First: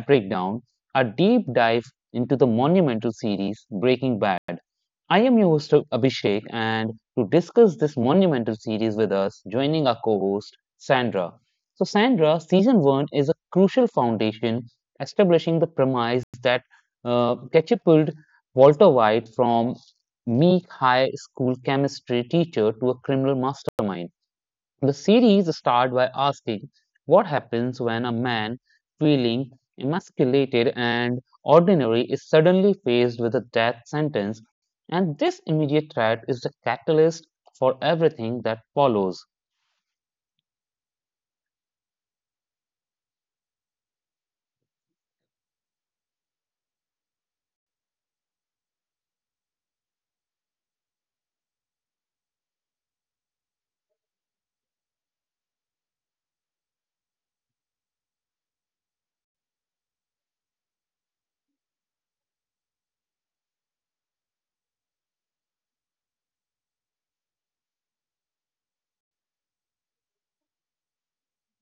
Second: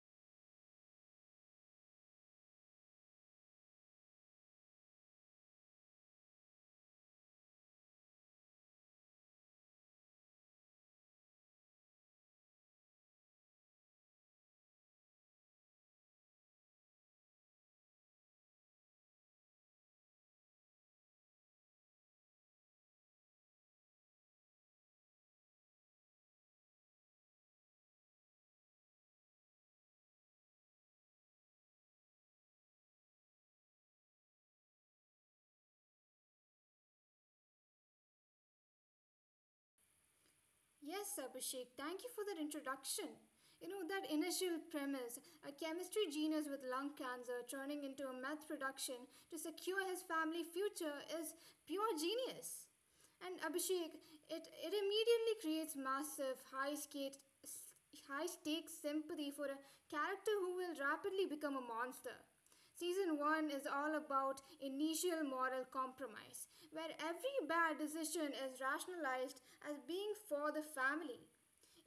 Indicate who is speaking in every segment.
Speaker 1: Breakdown, a deep dive into the monumental series Breaking Bad. I am your host Abhishek, and to discuss this monumental series with us, joining our co-host Sandra. So, Sandra, season one is a crucial foundation, establishing the premise that catapulted Walter White from meek high school chemistry teacher to a criminal mastermind. The series starts by asking what happens when a man feeling emasculated and ordinary is suddenly faced with a death sentence, and this immediate threat is the catalyst for everything that follows.
Speaker 2: Yes, Abhishek, thank you for that introduction. You know, that initial premise, a chemistry genius with lung cancer turning into a meth production to secure his family future is pure genius. And Abhishek, it immediately creates massive, high stakes sympathy for a character who will rapidly become a monster. Season 1 is all about initial moral compromise, where every bad decision is rationalized as being for the family.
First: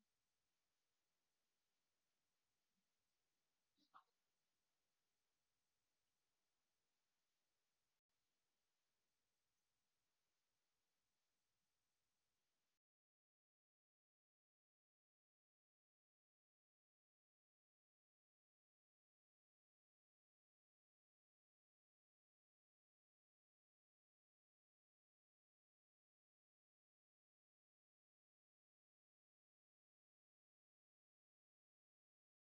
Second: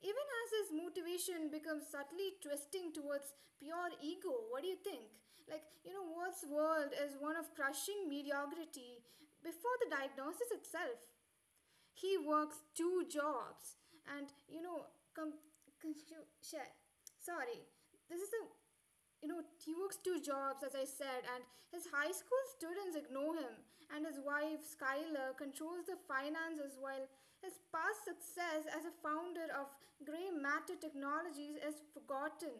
Speaker 2: Even as his motivation becomes subtly twisting towards pure ego, what do you think? Like, you know, Ward's world is one of crushing mediocrity before the diagnosis itself. He works two jobs, and you know, com- con- you- sorry, this is a you know, he works two jobs, as I said, and his high school students ignore him. And his wife, Skylar, controls the finances while his past success as a founder of Grey Matter Technologies is forgotten.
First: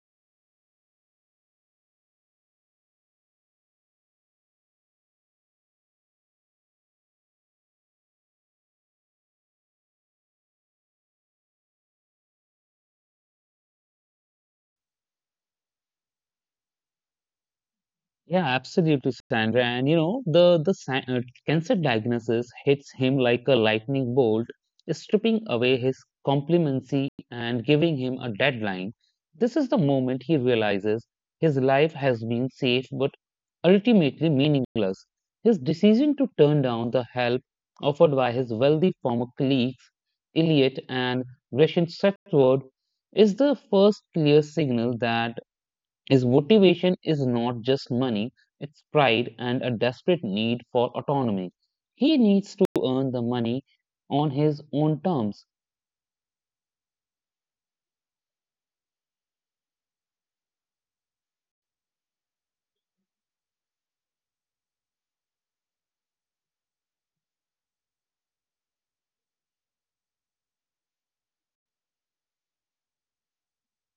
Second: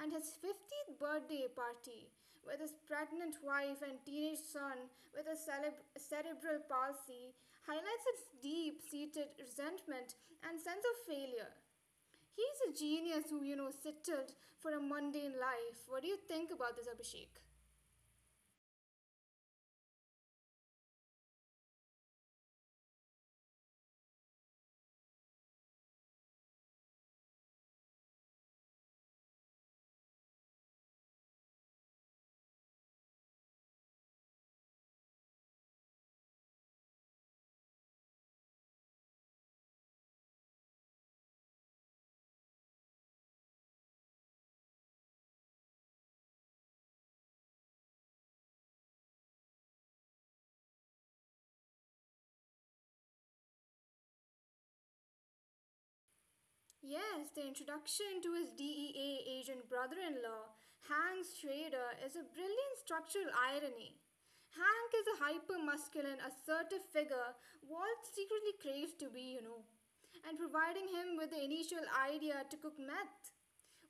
Speaker 2: And his 50th birthday party with his pregnant wife and teenage son with cerebral palsy highlights its deep seated resentment and sense of failure. He's a genius who, you know, settled for a mundane life. What do you think about this, Abhishek?
Speaker 1: Yeah, absolutely, Sandra. And the cancer diagnosis hits him like a lightning bolt, stripping away his complimency and giving him a deadline. This is the moment he realizes his life has been safe but ultimately meaningless. His decision to turn down the help offered by his wealthy former colleagues, Elliot and Gretchen Setward, is the first clear signal that his motivation is not just money, it's pride and a desperate need for autonomy. He needs to earn the money on his own terms.
Speaker 2: Yes, the introduction to his DEA agent brother in law, Hank Schrader, is a brilliant structural irony. Hank is a hyper masculine, assertive figure Walt secretly craves to be, you know, and providing him with the initial idea to cook meth.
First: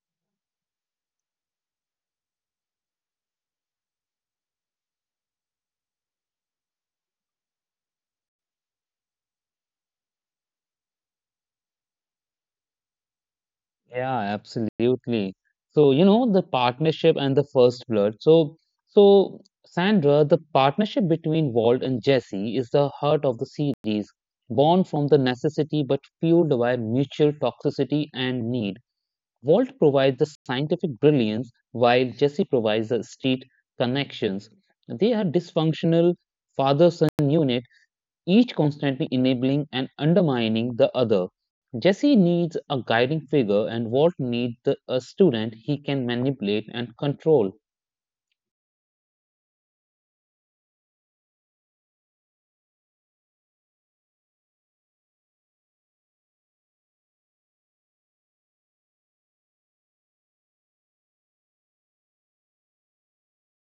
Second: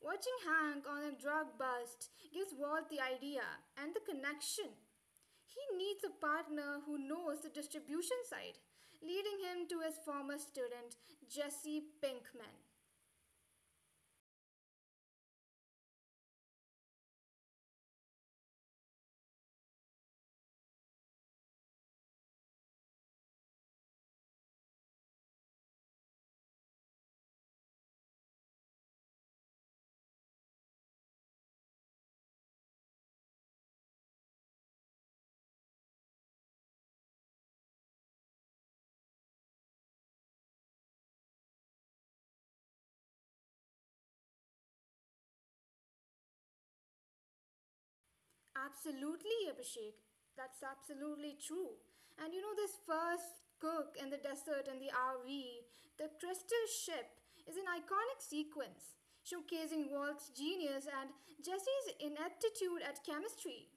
Speaker 2: Watching Hank on a drug bust gives Walt the idea and the connection. He needs a partner who knows the distribution side, leading him to his former student, Jesse Pinkman.
Speaker 1: Yeah, absolutely. So, you know, the partnership and the first blood. So Sandra, the partnership between Walt and Jesse is the heart of the series, born from the necessity but fueled by mutual toxicity and need. Walt provides the scientific brilliance, while Jesse provides the street connections. They are dysfunctional father son unit, each constantly enabling and undermining the other. Jesse needs a guiding figure, and Walt needs a student he can manipulate and control.
Speaker 2: Absolutely, Abhishek. That's absolutely true. And you know, this first cook in the desert in the RV, the crystal ship, is an iconic sequence showcasing Walt's genius and Jesse's ineptitude at chemistry.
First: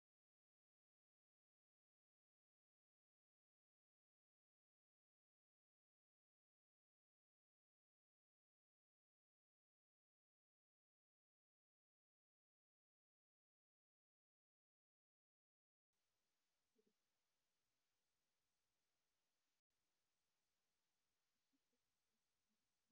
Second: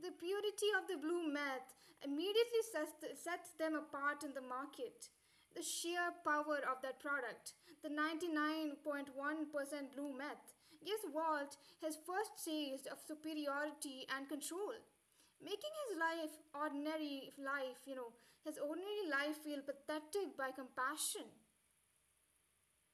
Speaker 2: The purity of the blue meth immediately sets them apart in the market. The sheer power of that product, the 99.1% blue meth, gives Walt his first taste of superiority and control, making his life, ordinary life, you know, his ordinary life feel pathetic by compassion.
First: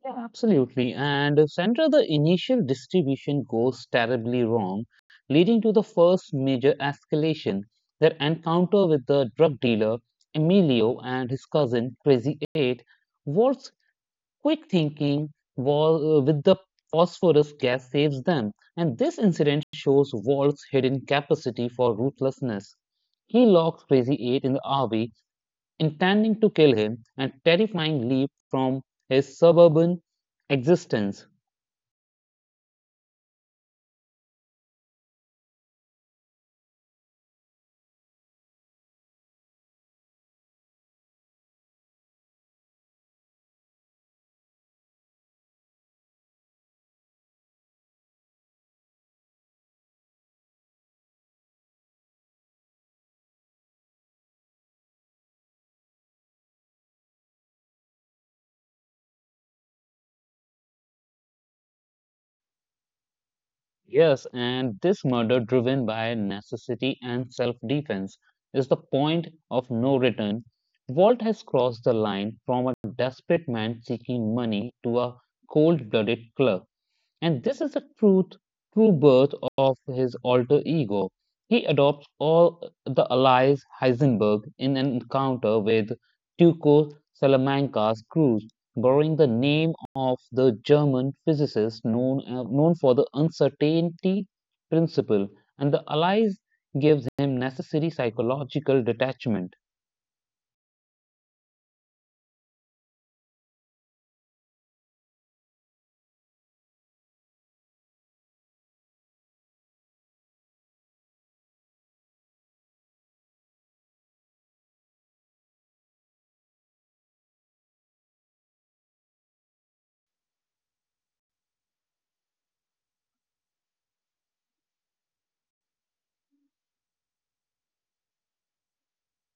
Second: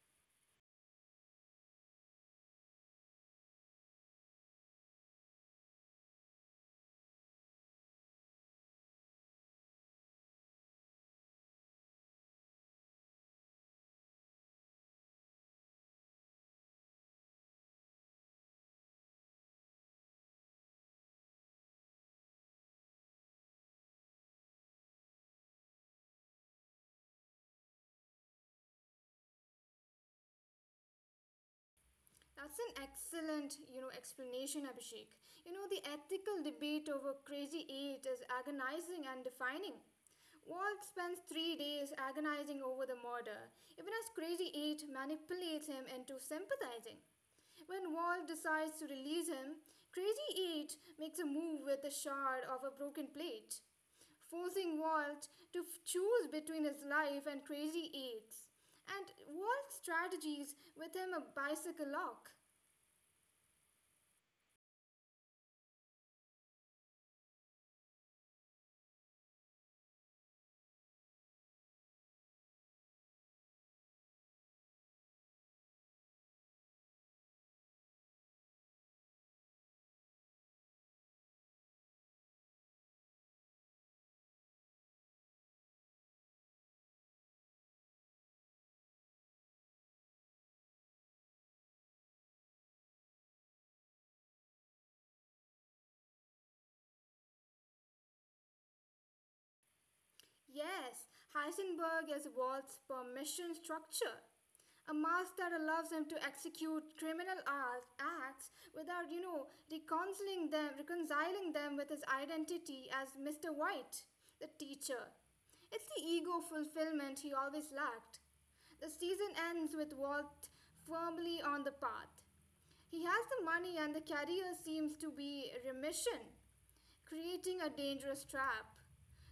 Speaker 1: Yeah, absolutely. And Sandra, the initial distribution goes terribly wrong, leading to the first major escalation, their encounter with the drug dealer, Emilio, and his cousin, Crazy Eight, was quick thinking with the phosphorus gas saves them. And this incident shows Walt's hidden capacity for ruthlessness. He locks Crazy Eight in the RV intending to kill him and terrifying leap from his suburban existence.
Speaker 2: That's an excellent, you know, explanation, Abhishek. You know, the ethical debate over Crazy 8 is agonizing and defining. Walt spends 3 days agonizing over the murder, even as Crazy 8 manipulates him into sympathizing. When Walt decides to release him, Crazy 8 makes a move with the shard of a broken plate forcing Walt to choose between his life and Crazy Eights. And Walt strategies with him a bicycle lock.
Speaker 1: Yes, and this murder driven by necessity and self defense is the point of no return. Walt has crossed the line from a desperate man seeking money to a cold blooded killer. And this is the truth, true birth of his alter ego. He adopts all the allies Heisenberg in an encounter with Tycho Salamanca's crews, borrowing the name of the German physicist known for the uncertainty principle, and the allies gives him necessary psychological detachment.
Speaker 2: Yes, Heisenberg is Walt's permission structure, a mask that allows them to execute criminal acts without, you know, reconciling them with his identity as Mr. White, the teacher. It's the ego fulfillment he always lacked. The season ends with Walt firmly on the path. He has the money, and the career seems to be remission creating a dangerous trap.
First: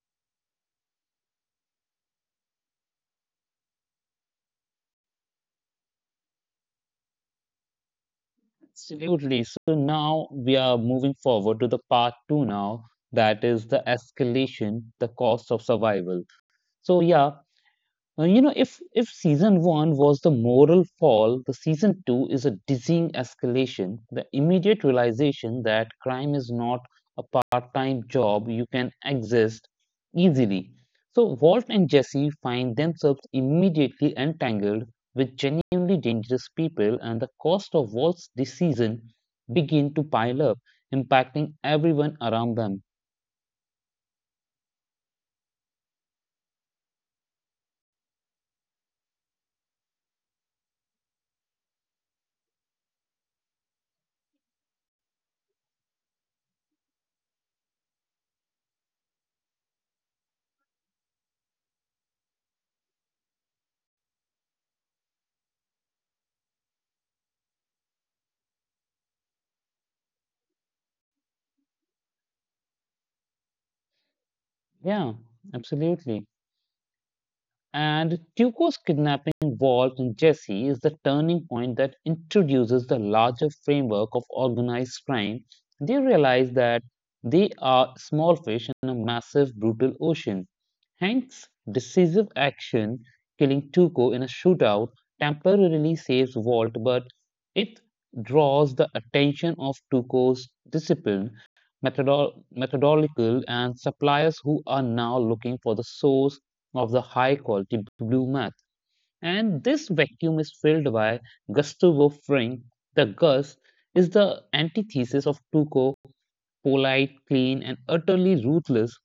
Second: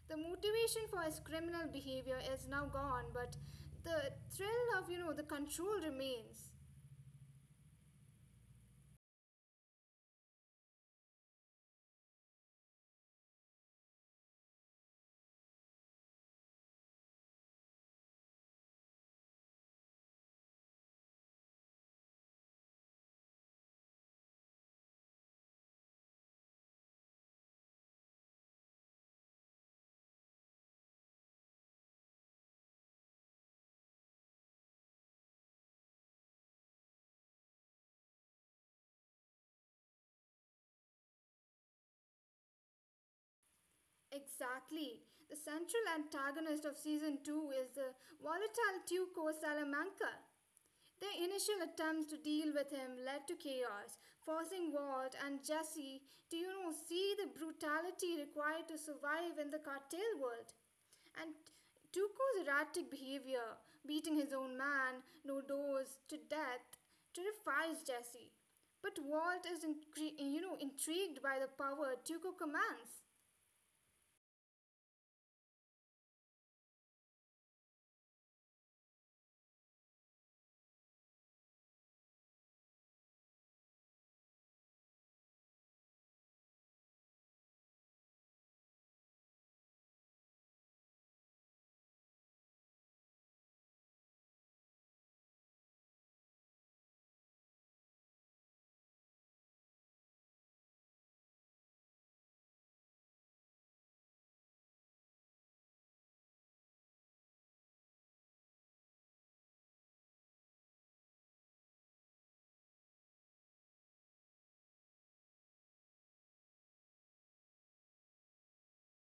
Speaker 2: The motivation for his criminal behavior is now gone, but the thrill of, you know, the control remains.
Speaker 1: Absolutely. So now we are moving forward to the part two now, that is the escalation, the cost of survival. So yeah, if season one was the moral fall, the season two is a dizzying escalation. The immediate realization that crime is not a part-time job you can exist easily. So Walt and Jesse find themselves immediately entangled with genuinely dangerous people, and the cost of Walt's decision begin to pile up, impacting everyone around them.
Speaker 2: Exactly. The central antagonist of season 2 is the volatile Tuco Salamanca. Their initial attempts to deal with him led to chaos, forcing Walt and Jesse to, you know, see the brutality required to survive in the cartel world. And Tuco's erratic behavior, beating his own man, no doors, to death, terrifies Jesse. But Walt is, you know, intrigued by the power Tuco commands.
Speaker 1: Yeah, absolutely. And Tuco's kidnapping involved in Jesse is the turning point that introduces the larger framework of organized crime. They realize that they are small fish in a massive, brutal ocean. Hank's decisive action, killing Tuco in a shootout, temporarily saves Walt, but it draws the attention of Tuco's discipline, methodological, and suppliers who are now looking for the source of the high quality blue meth. And this vacuum is filled by Gustavo Fring. The Gus is the antithesis of Tuco, polite, clean, and utterly ruthless.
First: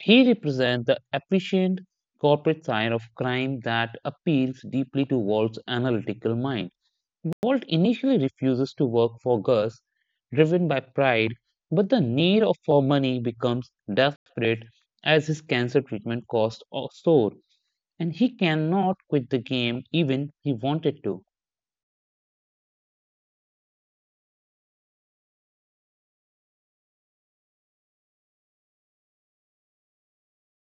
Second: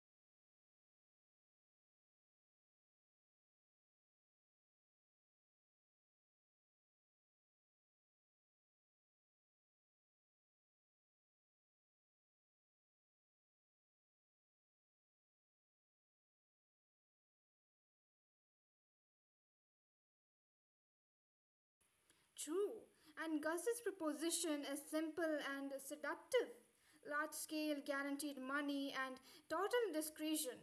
Speaker 1: He represents the efficient corporate side of crime that appeals deeply to Walt's analytical mind. Walt initially refuses to work for Gus, driven by pride, but the need for money becomes desperate as his cancer treatment costs soar, and he cannot quit the game even he wanted to.
Speaker 2: True, and Gus's proposition is simple and seductive, large scale guaranteed money and total discretion.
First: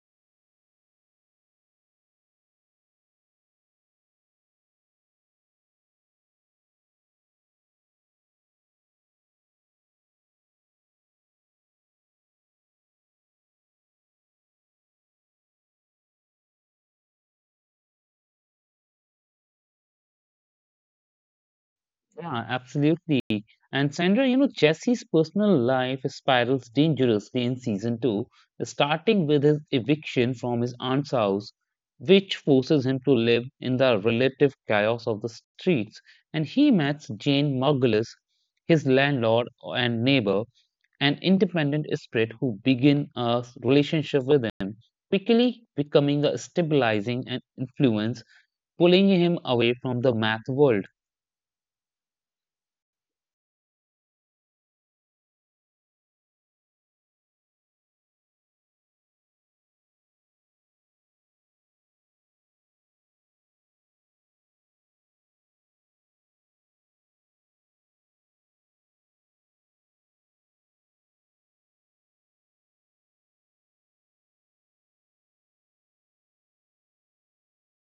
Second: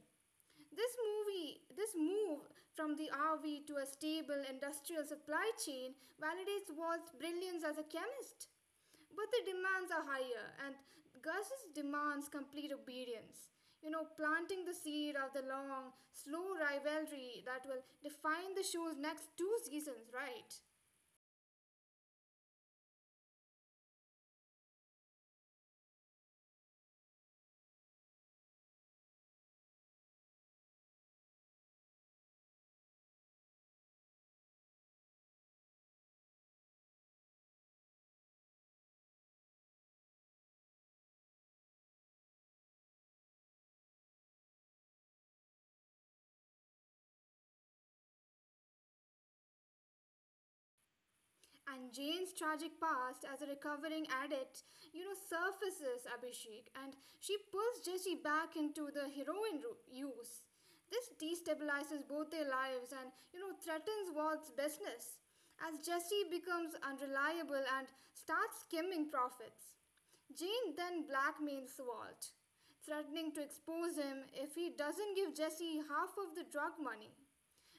Speaker 2: This move from the RV to a stable industrial supply chain validates Walt's brilliance as a chemist. But the demands are higher, and Gus's demands complete obedience. You know, planting the seed of the long, slow rivalry that will define the show's next two seasons, right?
Speaker 1: Yeah, absolutely. And Sandra, you know, Jesse's personal life spirals dangerously in season two, starting with his eviction from his aunt's house, which forces him to live in the relative chaos of the streets. And he meets Jane Margulis, his landlord and neighbor, an independent spirit who begin a relationship with him, quickly becoming a stabilizing and influence, pulling him away from the math world.
Speaker 2: And Jane's tragic past as a recovering addict, you know, surfaces Abhishek and she pulls Jesse back into the use. This destabilizes both their lives and, you know, threatens Walt's business as Jesse becomes unreliable and starts skimming profits. Jane then blackmails Walt, threatening to expose him if he doesn't give Jesse half of the drug money.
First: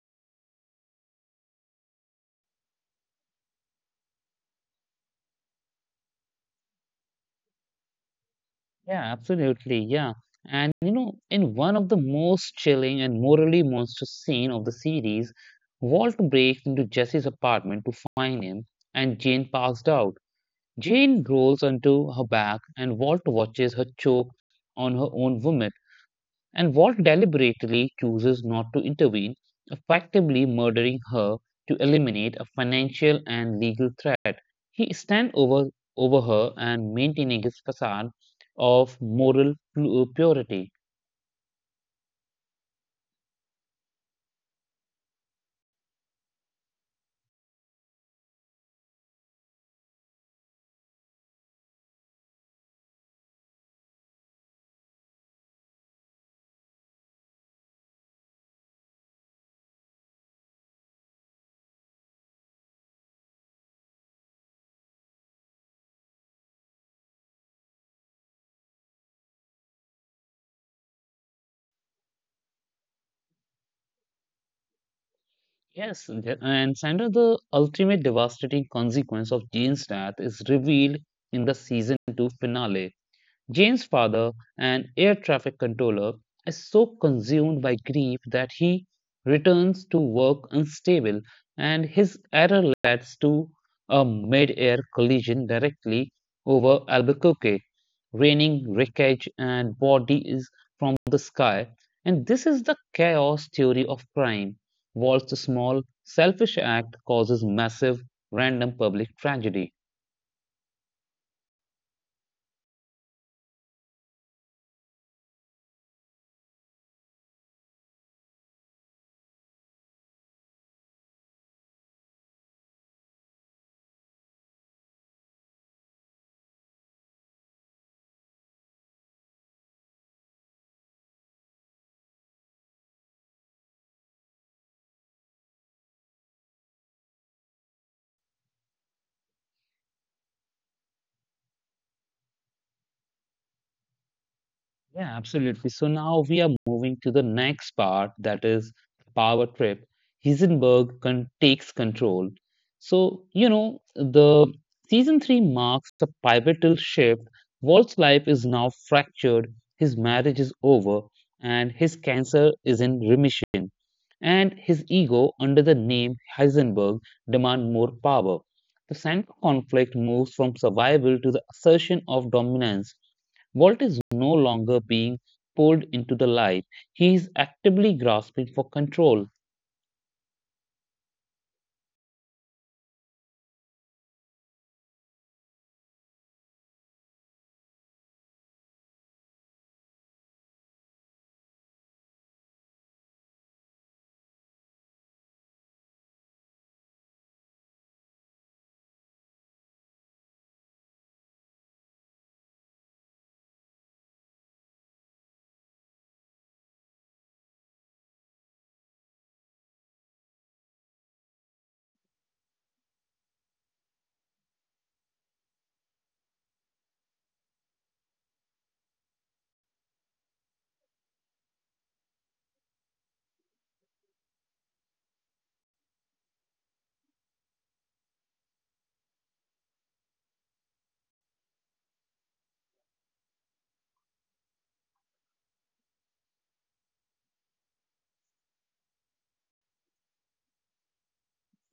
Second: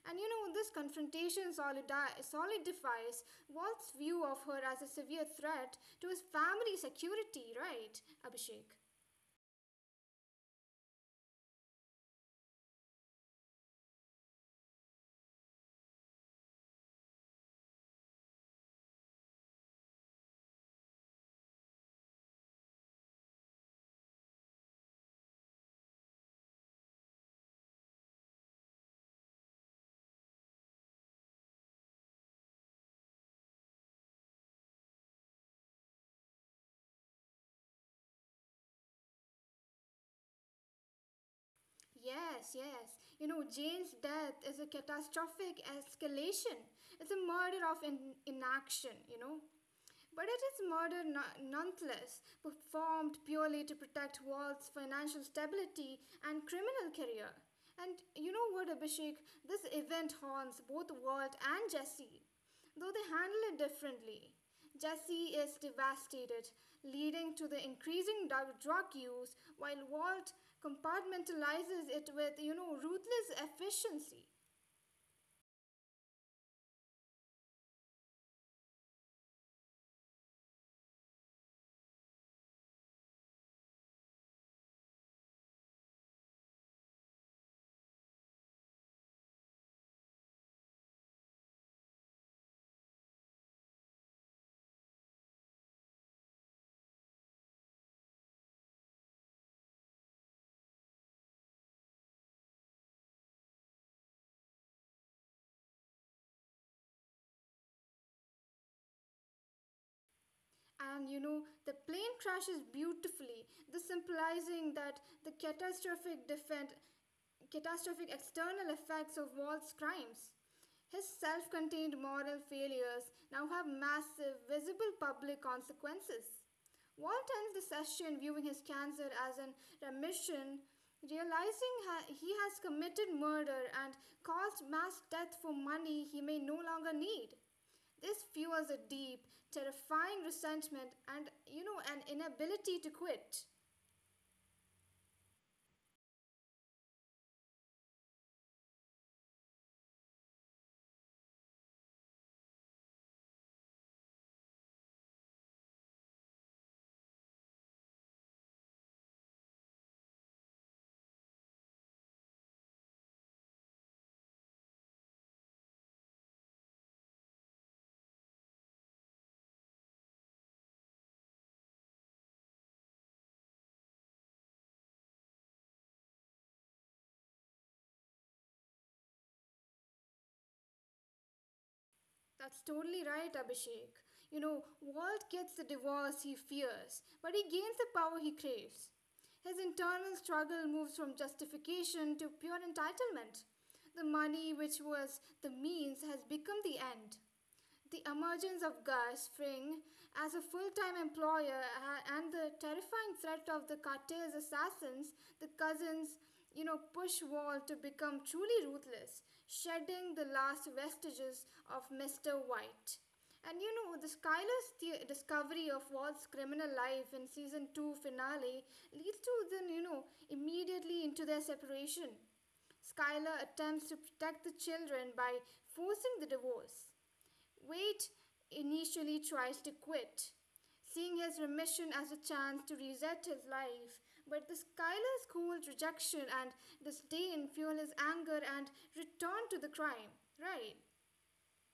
Speaker 2: And you know, this confrontation solidifies Walt's view of her as a severe threat to his family's security, right, Abhishek?
Speaker 1: Yeah, absolutely. Yeah. And you know, in one of the most chilling and morally monstrous scene of the series, Walt breaks into Jesse's apartment to find him, and Jane passed out. Jane rolls onto her back, and Walt watches her choke on her own vomit and Walt deliberately chooses not to intervene, effectively murdering her to eliminate a financial and legal threat. He stands over her and maintaining his facade of moral purity.
Speaker 2: Yes, yes. You know, Jane's death is a catastrophic escalation. It's a murder of inaction, you know. But it is murder nonetheless, performed purely to protect Walt's financial stability and criminal career. And you know what, Abhishek? This event haunts both Walt and Jesse, though they handle it differently. Jesse is devastated, leading to the increasing drug use, while Walt compartmentalizes it with, you know, ruthless efficiency.
Speaker 1: Yes, and Sandra, the ultimate devastating consequence of Jean's death is revealed in the season 2 finale. Jane's father, an air traffic controller, is so consumed by grief that he returns to work unstable, and his error leads to a mid air collision directly over Albuquerque, raining wreckage and bodies from the sky. And this is the chaos theory of crime. What's a small, selfish act causes massive, random public tragedy.
Speaker 2: And you know, the plane crashes beautifully, thus symbolizing that the catastrophic external effects of Walt's crimes. His self contained moral failures now have massive, visible public consequences. Walt ends the session viewing his cancer as in remission, realizing he has committed murder and caused mass death for money he may no longer need. This fuels a deep, terrifying resentment and, you know, an inability to quit.
Speaker 1: Yeah, absolutely. So now we are moving to the next part that is power trip. Heisenberg takes control. So, you know, the season three marks the pivotal shift. Walt's life is now fractured, his marriage is over, and his cancer is in remission. And his ego, under the name Heisenberg, demand more power. The central conflict moves from survival to the assertion of dominance. Walt is no longer being pulled into the light. He is actively grasping for control.
Speaker 2: That's totally right, Abhishek. You know, Walt gets the divorce he fears, but he gains the power he craves. His internal struggle moves from justification to pure entitlement. The money, which was the means, has become the end. The emergence of Guy Spring as a full time employer, and the terrifying threat of the cartel's assassins, the cousins, you know, push Walt to become truly ruthless, shedding the last vestiges of Mr. White. And you know, the discovery of Walt's criminal life in season 2 finale leads to then, you know, immediately into their separation. Skylar attempts to protect the children by forcing the divorce. Wade initially tries to quit, seeing his remission as a chance to reset his life. But the Skylar's cold rejection and disdain fuel his anger and return to the crime. Right,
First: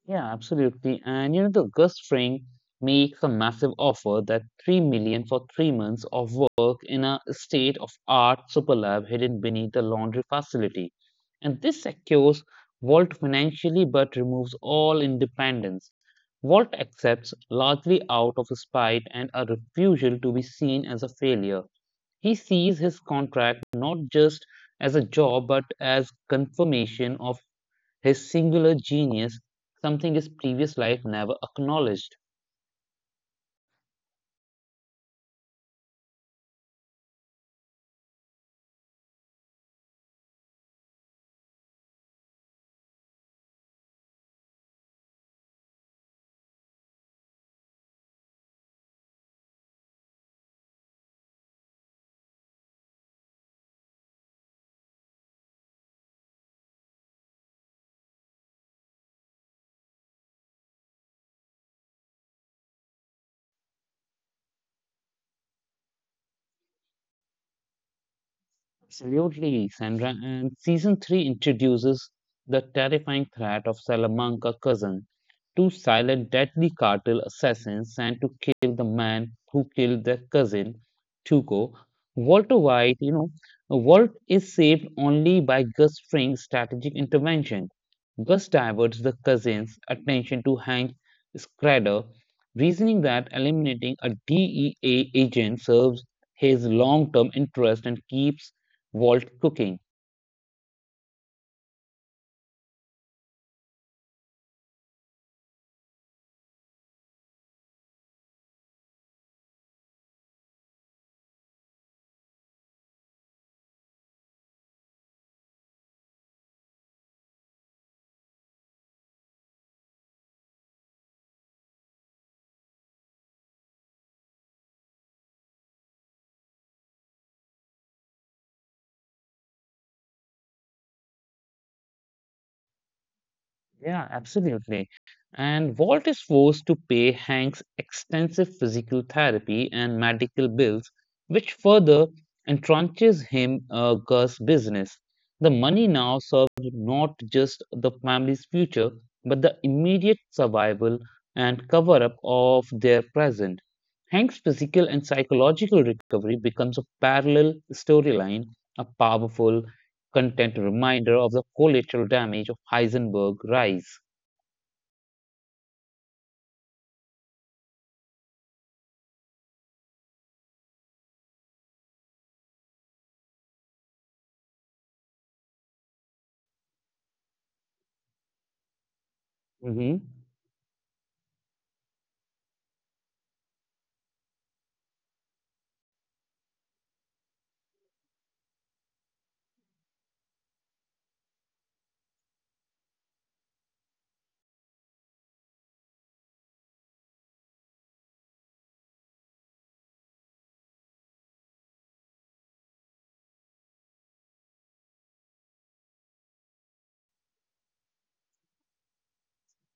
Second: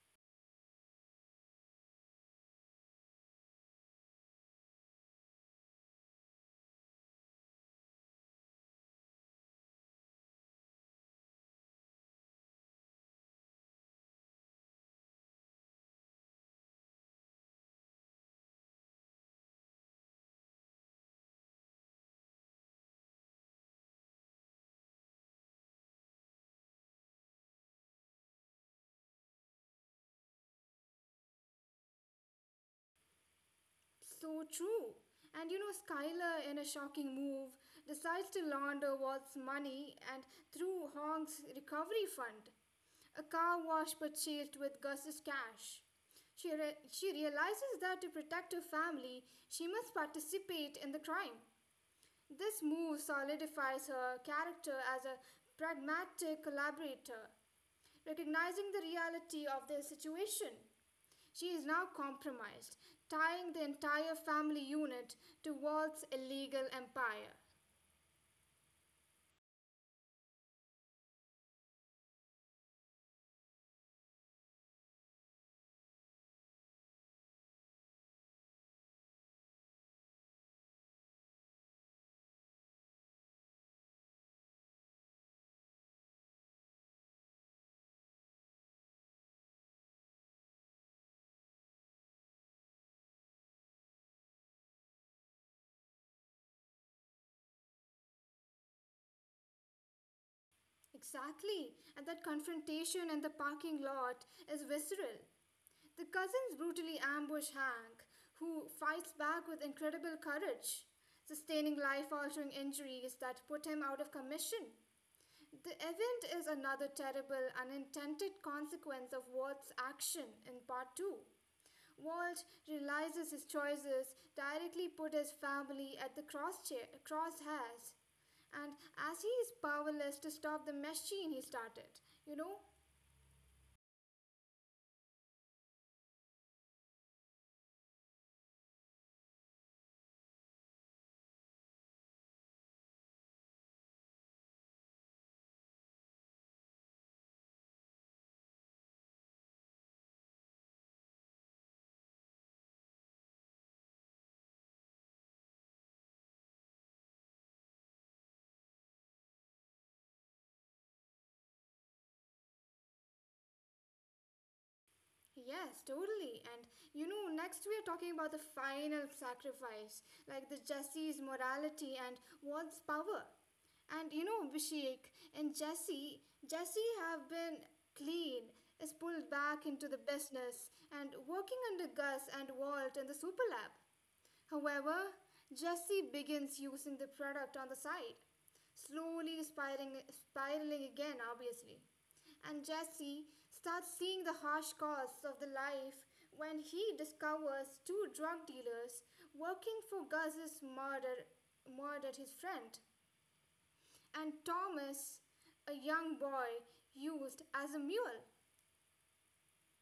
Speaker 1: Yeah, absolutely. And you know, the Gus Fring makes a massive offer that 3 million for three months of work in a state of art superlab hidden beneath the laundry facility. And this secures Walt financially but removes all independence. Walt accepts largely out of spite and a refusal to be seen as a failure. He sees his contract not just as a job but as confirmation of his singular genius, something his previous life never acknowledged.
Speaker 2: so true. And you know, Skylar, in a shocking move, decides to launder Walt's money and through Hong's recovery fund, a car wash but chased with Gus's cash. She realizes that to protect her family, she must participate in the crime. This move solidifies her character as a pragmatic collaborator, recognizing the reality of their situation. She is now compromised, tying the entire family unit to Walt's illegal empire.
Speaker 1: Absolutely, Sandra. And season three introduces the terrifying threat of Salamanca cousin to silence deadly cartel assassins and to kill the man who killed their cousin, Tuco. Walter White, you know, Walt is saved only by Gus Fring's strategic intervention. Gus diverts the cousin's attention to Hank Scrader, reasoning that eliminating a DEA agent serves his long term interest and keeps Walt cooking.
Speaker 2: Exactly, and that confrontation in the parking lot is visceral. The cousins brutally ambush Hank, who fights back with incredible courage, sustaining life altering injuries that put him out of commission. The event is another terrible, unintended consequence of Walt's action in part 2. Walt realizes his choices directly put his family at the crosshairs, and as he is powerless to stop the machine he started, you know.
Speaker 1: Yeah, absolutely. And Walt is forced to pay Hank's extensive physical therapy and medical bills, which further entrenches him Gus's business. The money now serves not just the family's future, but the immediate survival and cover up of their present. Hank's physical and psychological recovery becomes a parallel storyline, a powerful content reminder of the collateral damage of Heisenberg rise.
Speaker 2: Yes, totally. And you know, next we are talking about the final sacrifice, like the Jesse's morality and Walt's power. And you know, Abhishek and Jesse, Jesse have been clean, is pulled back into the
Speaker 1: Mhm.
Speaker 2: business and working under Gus and Walt in the super lab. However, Jesse begins using the product on the side, slowly spiraling again, obviously. And Jesse starts seeing the harsh costs of the life when he discovers two drug dealers working for Gus's murdered his friend and Thomas, a young boy used as a mule.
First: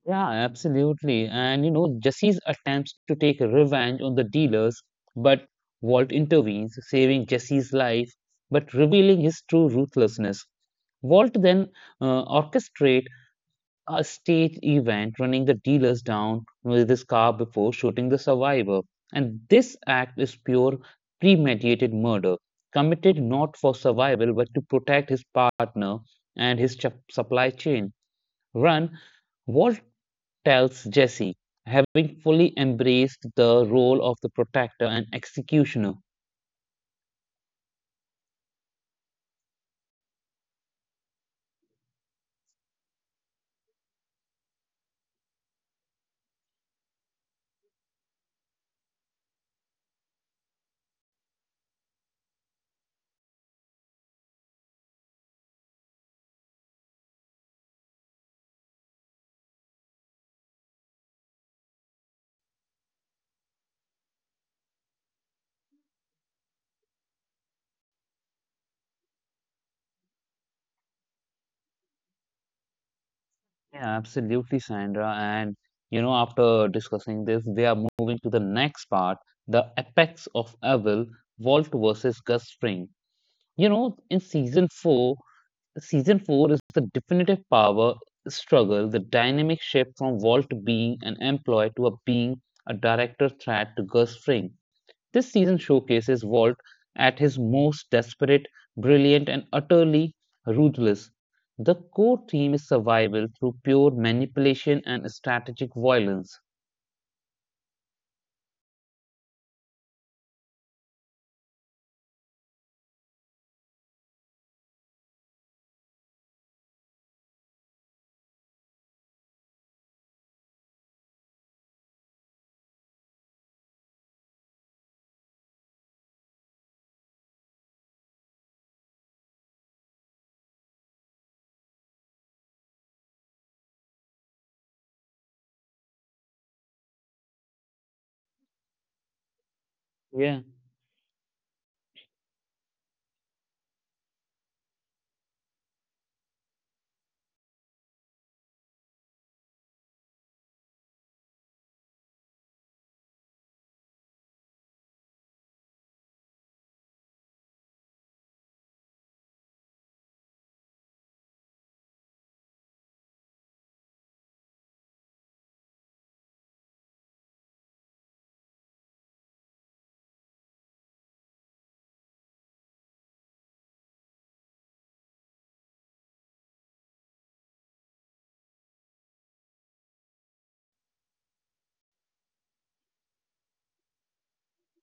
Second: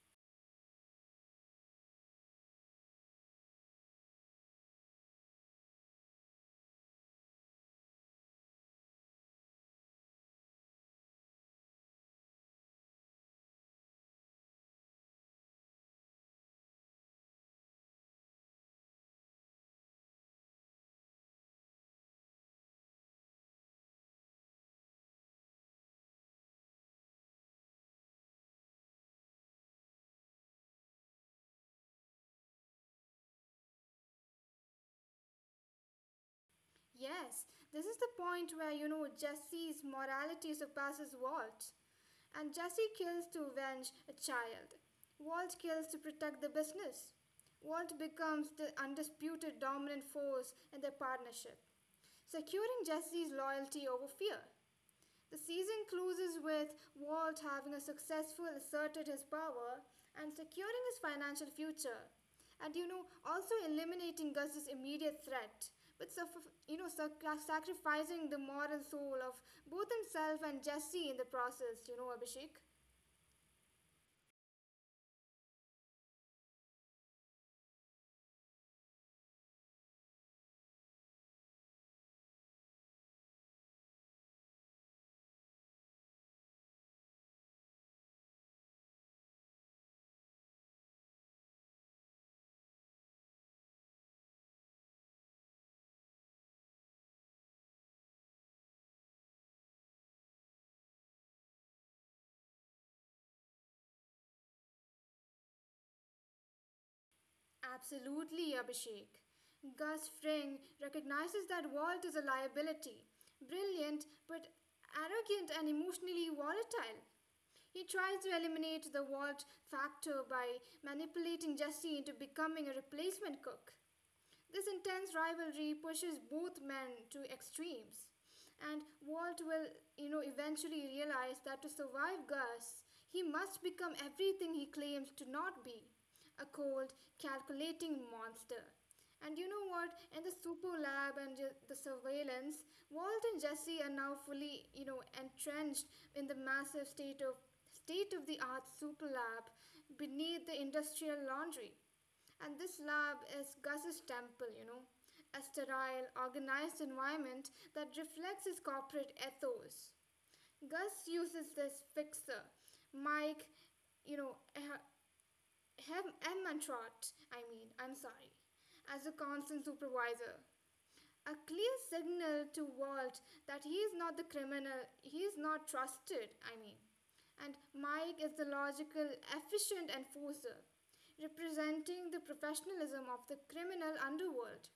Speaker 1: Yeah, absolutely. And you know, Jesse's attempts to take revenge on the dealers, but Walt intervenes, saving Jesse's life, but revealing his true ruthlessness. Walt then orchestrates a stage event, running the dealers down with his car before shooting the survivor. And this act is pure premeditated murder, committed not for survival but to protect his partner and his supply chain. Run, Walt tells Jesse, having fully embraced the role of the protector and executioner.
Speaker 2: Yes, this is the point where you know Jesse's morality surpasses Walt, and Jesse kills to avenge a child. Walt kills to protect the business. Walt becomes the undisputed dominant force in their partnership, securing Jesse's loyalty over fear. The season closes with Walt having a successful asserted his power and securing his financial future. And you know, also eliminating Gus's immediate threat, but you know, sacrificing the moral soul of both himself and Jesse in the process, you know, Abhishek.
Speaker 1: Yeah, absolutely, Sandra. And you know, after discussing this, we are moving to the next part, the apex of evil, Walt versus Gus Fring. You know, in season four is the definitive power struggle, the dynamic shift from Walt being an employee to a being a director threat to Gus Fring. This season showcases Walt at his most desperate, brilliant, and utterly ruthless. The core theme is survival through pure manipulation and strategic violence.
Speaker 2: Absolutely, Abhishek. Gus Fring recognizes that Walt is a liability, brilliant but arrogant and emotionally volatile. He tries to eliminate the Walt factor by manipulating Jesse into becoming a replacement cook. This intense rivalry pushes both men to extremes. And Walt will, you know, eventually realize that to survive Gus, he must become everything he claims to not be, a cold, calculating monster. And you know what? In the
Speaker 1: Yeah.
Speaker 2: super lab and the surveillance, Walt and Jesse are now fully, you know, entrenched in the massive state of the art super lab beneath the industrial laundry. And this lab is Gus's temple, you know, a sterile, organized environment that reflects his corporate ethos. Gus uses this fixer, Mike, you know, I'm sorry, as a constant supervisor. A clear signal to Walt that he is not the criminal, he is not trusted, I mean. And Mike is the logical, efficient enforcer representing the professionalism of the criminal underworld.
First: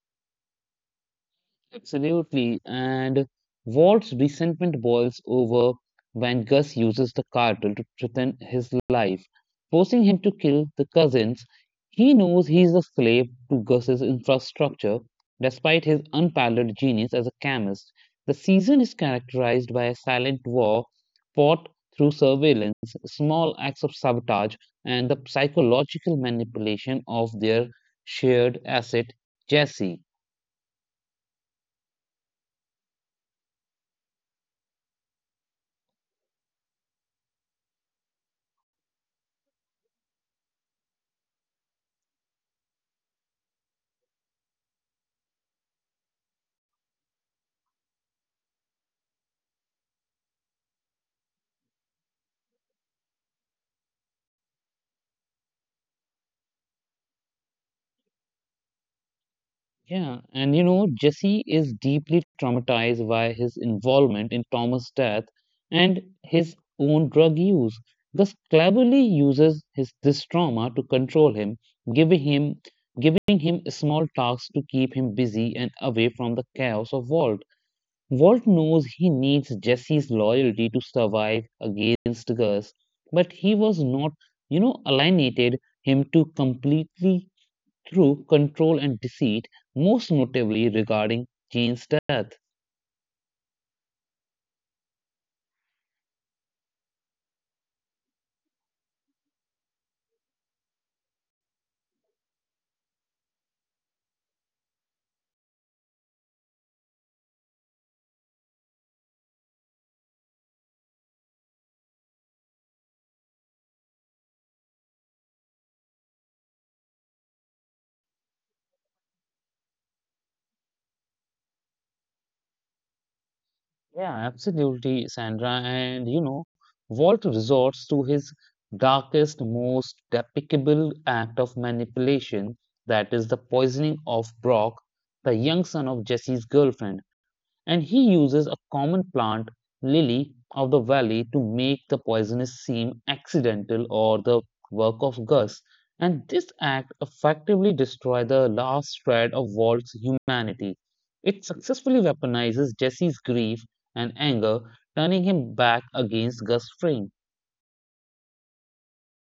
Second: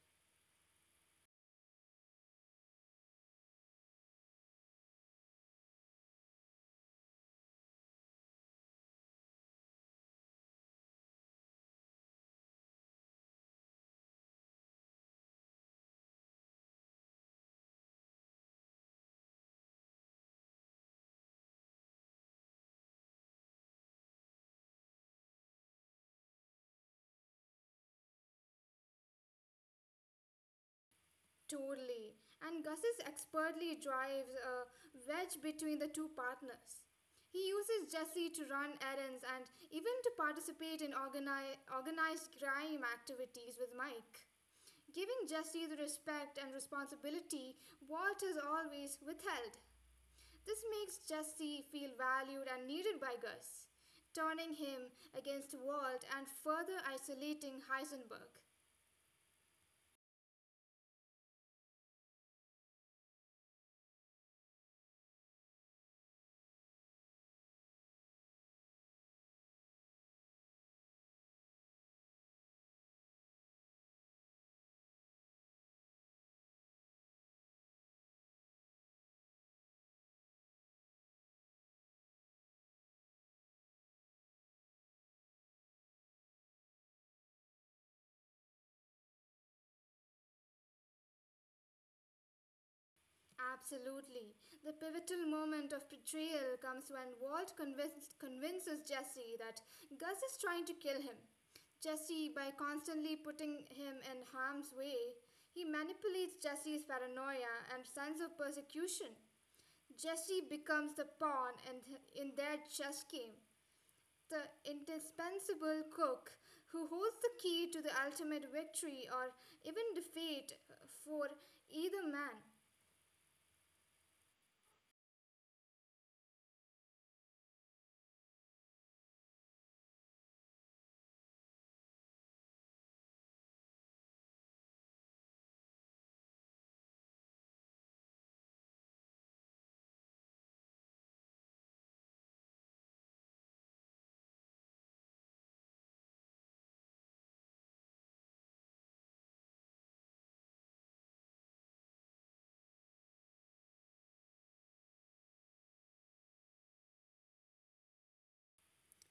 Speaker 1: Absolutely. And Walt's resentment boils over when Gus uses the cartel to threaten his life, forcing him to kill the cousins. He knows he's a slave to Gus's infrastructure, despite his unparalleled genius as a chemist. The season is characterized by a silent war fought through surveillance, small acts of sabotage, and the psychological manipulation of their shared asset, Jesse.
Speaker 2: Totally. And Gus's expertly drives a wedge between the two partners. He uses Jesse to run errands and even to participate in organized crime activities with Mike, giving Jesse the respect and responsibility Walt has always withheld. This makes Jesse feel valued and needed by Gus, turning him against Walt and further isolating Heisenberg.
Speaker 1: Yeah, and you know, Jesse is deeply traumatized by his involvement in Thomas' death and his own drug use. Gus cleverly uses his this trauma to control him, giving him giving him small tasks to keep him busy and away from the chaos of Walt. Walt knows he needs Jesse's loyalty to survive against Gus, but he was not, you know, alienated him to completely through control and deceit, most notably regarding Jane's death.
Speaker 2: Absolutely. The pivotal moment of betrayal comes when convinces Jesse that Gus is trying to kill him. Jesse, by constantly putting him in harm's way, he manipulates Jesse's paranoia and sense of persecution. Jesse becomes the pawn in their chess game, the indispensable cook who holds the key to the ultimate victory or even defeat for either man.
Speaker 1: Yeah, absolutely, Sandra. And you know, Walt resorts to his darkest, most despicable act of manipulation, that is the poisoning of Brock, the young son of Jesse's girlfriend. And he uses a common plant, lily of the valley, to make the poisonous seem accidental or the work of Gus. And this act effectively destroys the last shred of Walt's humanity. It successfully weaponizes Jesse's grief and anger, turning him back against Gus Fring.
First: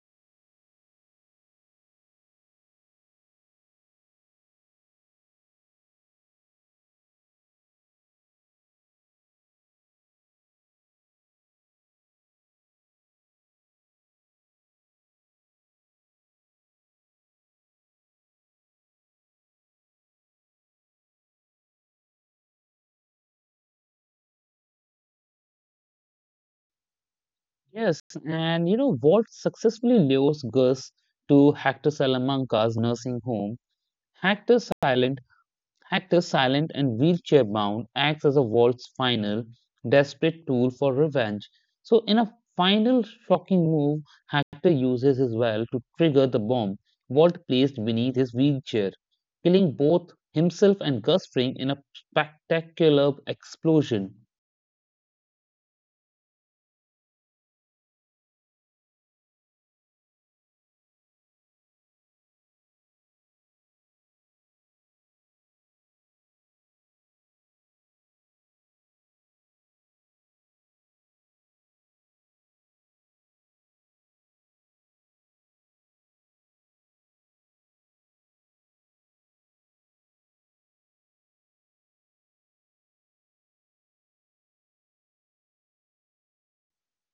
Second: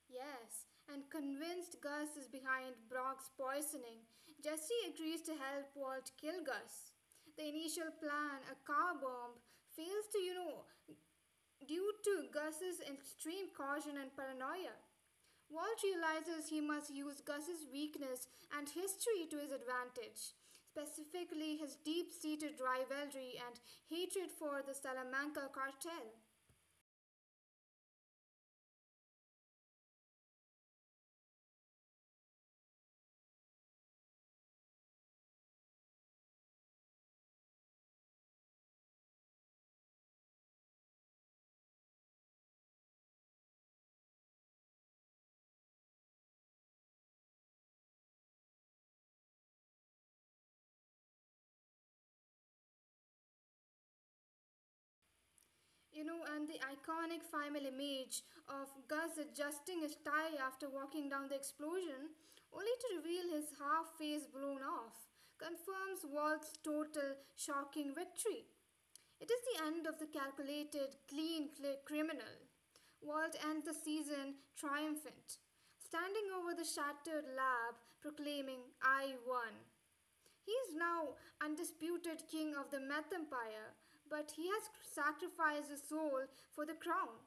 Speaker 2: Yes, and convinced Gus is behind Brock's poisoning, Jesse agrees to help Walt kill Gus. The initial plan, a car bomb, fails to, due to Gus's extreme caution and paranoia. Walt realizes he must use Gus's weakness and history to his advantage, specifically his deep seated rivalry and hatred for the Salamanca cartel.
Speaker 1: Yes, and you know, Walt successfully lures Gus to Hector Salamanca's nursing home. Hector Silent Hector, silent and wheelchair bound, acts as a Walt's final, desperate tool for revenge. So, in a final shocking move, Hector uses his well to trigger the bomb Walt placed beneath his wheelchair, killing both himself and Gus Fring in a spectacular explosion.
Speaker 2: And the iconic final image of Gus adjusting his tie after walking down the explosion, only to reveal his half face blown off, confirms Walt's total shocking victory. It is the end of the calculated, clean criminal. Walt ends the season triumphant, standing over the shattered lab, proclaiming, I won. He is now undisputed king of the meth empire, but he has sacrificed his soul for the crown.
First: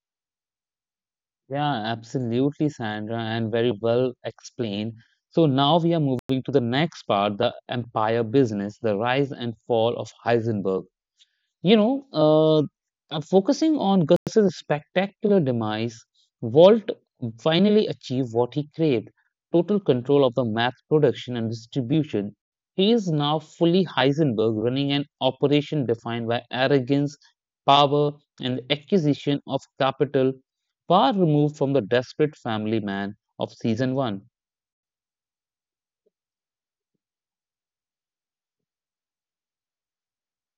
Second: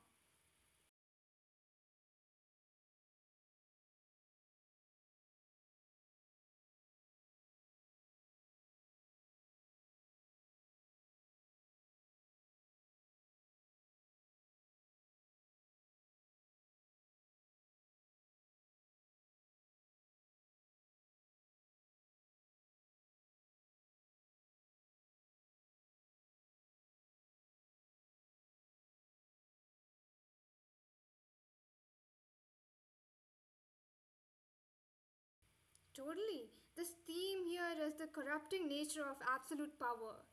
Speaker 1: Yeah, absolutely, Sandra, and very well explained. So, now we are moving to the next part the empire business, the rise and fall of Heisenberg. You know, uh, Focusing on Gus's spectacular demise, Walt finally achieved what he craved total control of the mass production and distribution. He is now fully Heisenberg, running an operation defined by arrogance, power, and acquisition of capital, far removed from the desperate family man of season one.
Speaker 2: Totally. This theme here is the corrupting nature of absolute power.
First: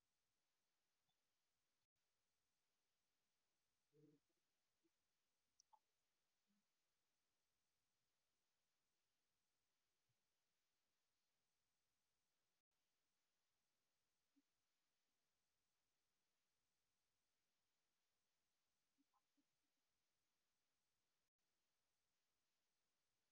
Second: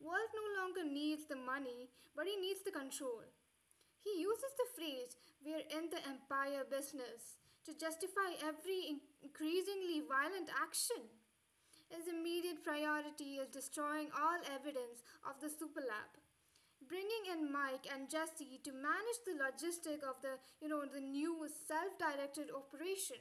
Speaker 2: Walt no longer needs the money, but he needs the control. He uses the phrase, we're in the empire business, to justify every increasingly violent action. His immediate priority is destroying all evidence of the superlab. Bringing in Mike and Jesse to manage the logistic of the, the new self-directed operation.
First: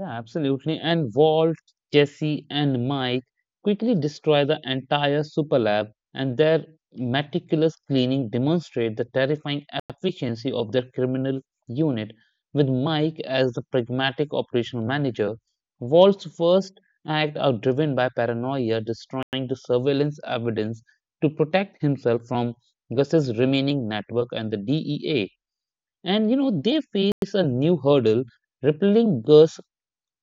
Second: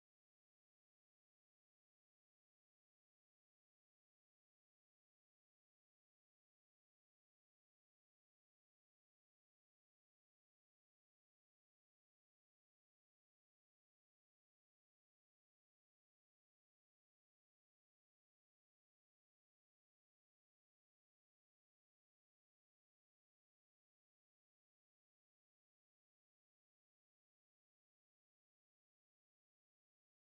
Speaker 1: Yeah, absolutely. And Walt, Jesse, and Mike quickly destroy the entire super lab, and their meticulous cleaning demonstrate the terrifying efficiency of their criminal unit. With Mike as the pragmatic operational manager, Walt's first act are driven by paranoia, destroying the surveillance evidence to protect himself from Gus's remaining network and the DEA. And you know, they face a new hurdle. Rippling Gus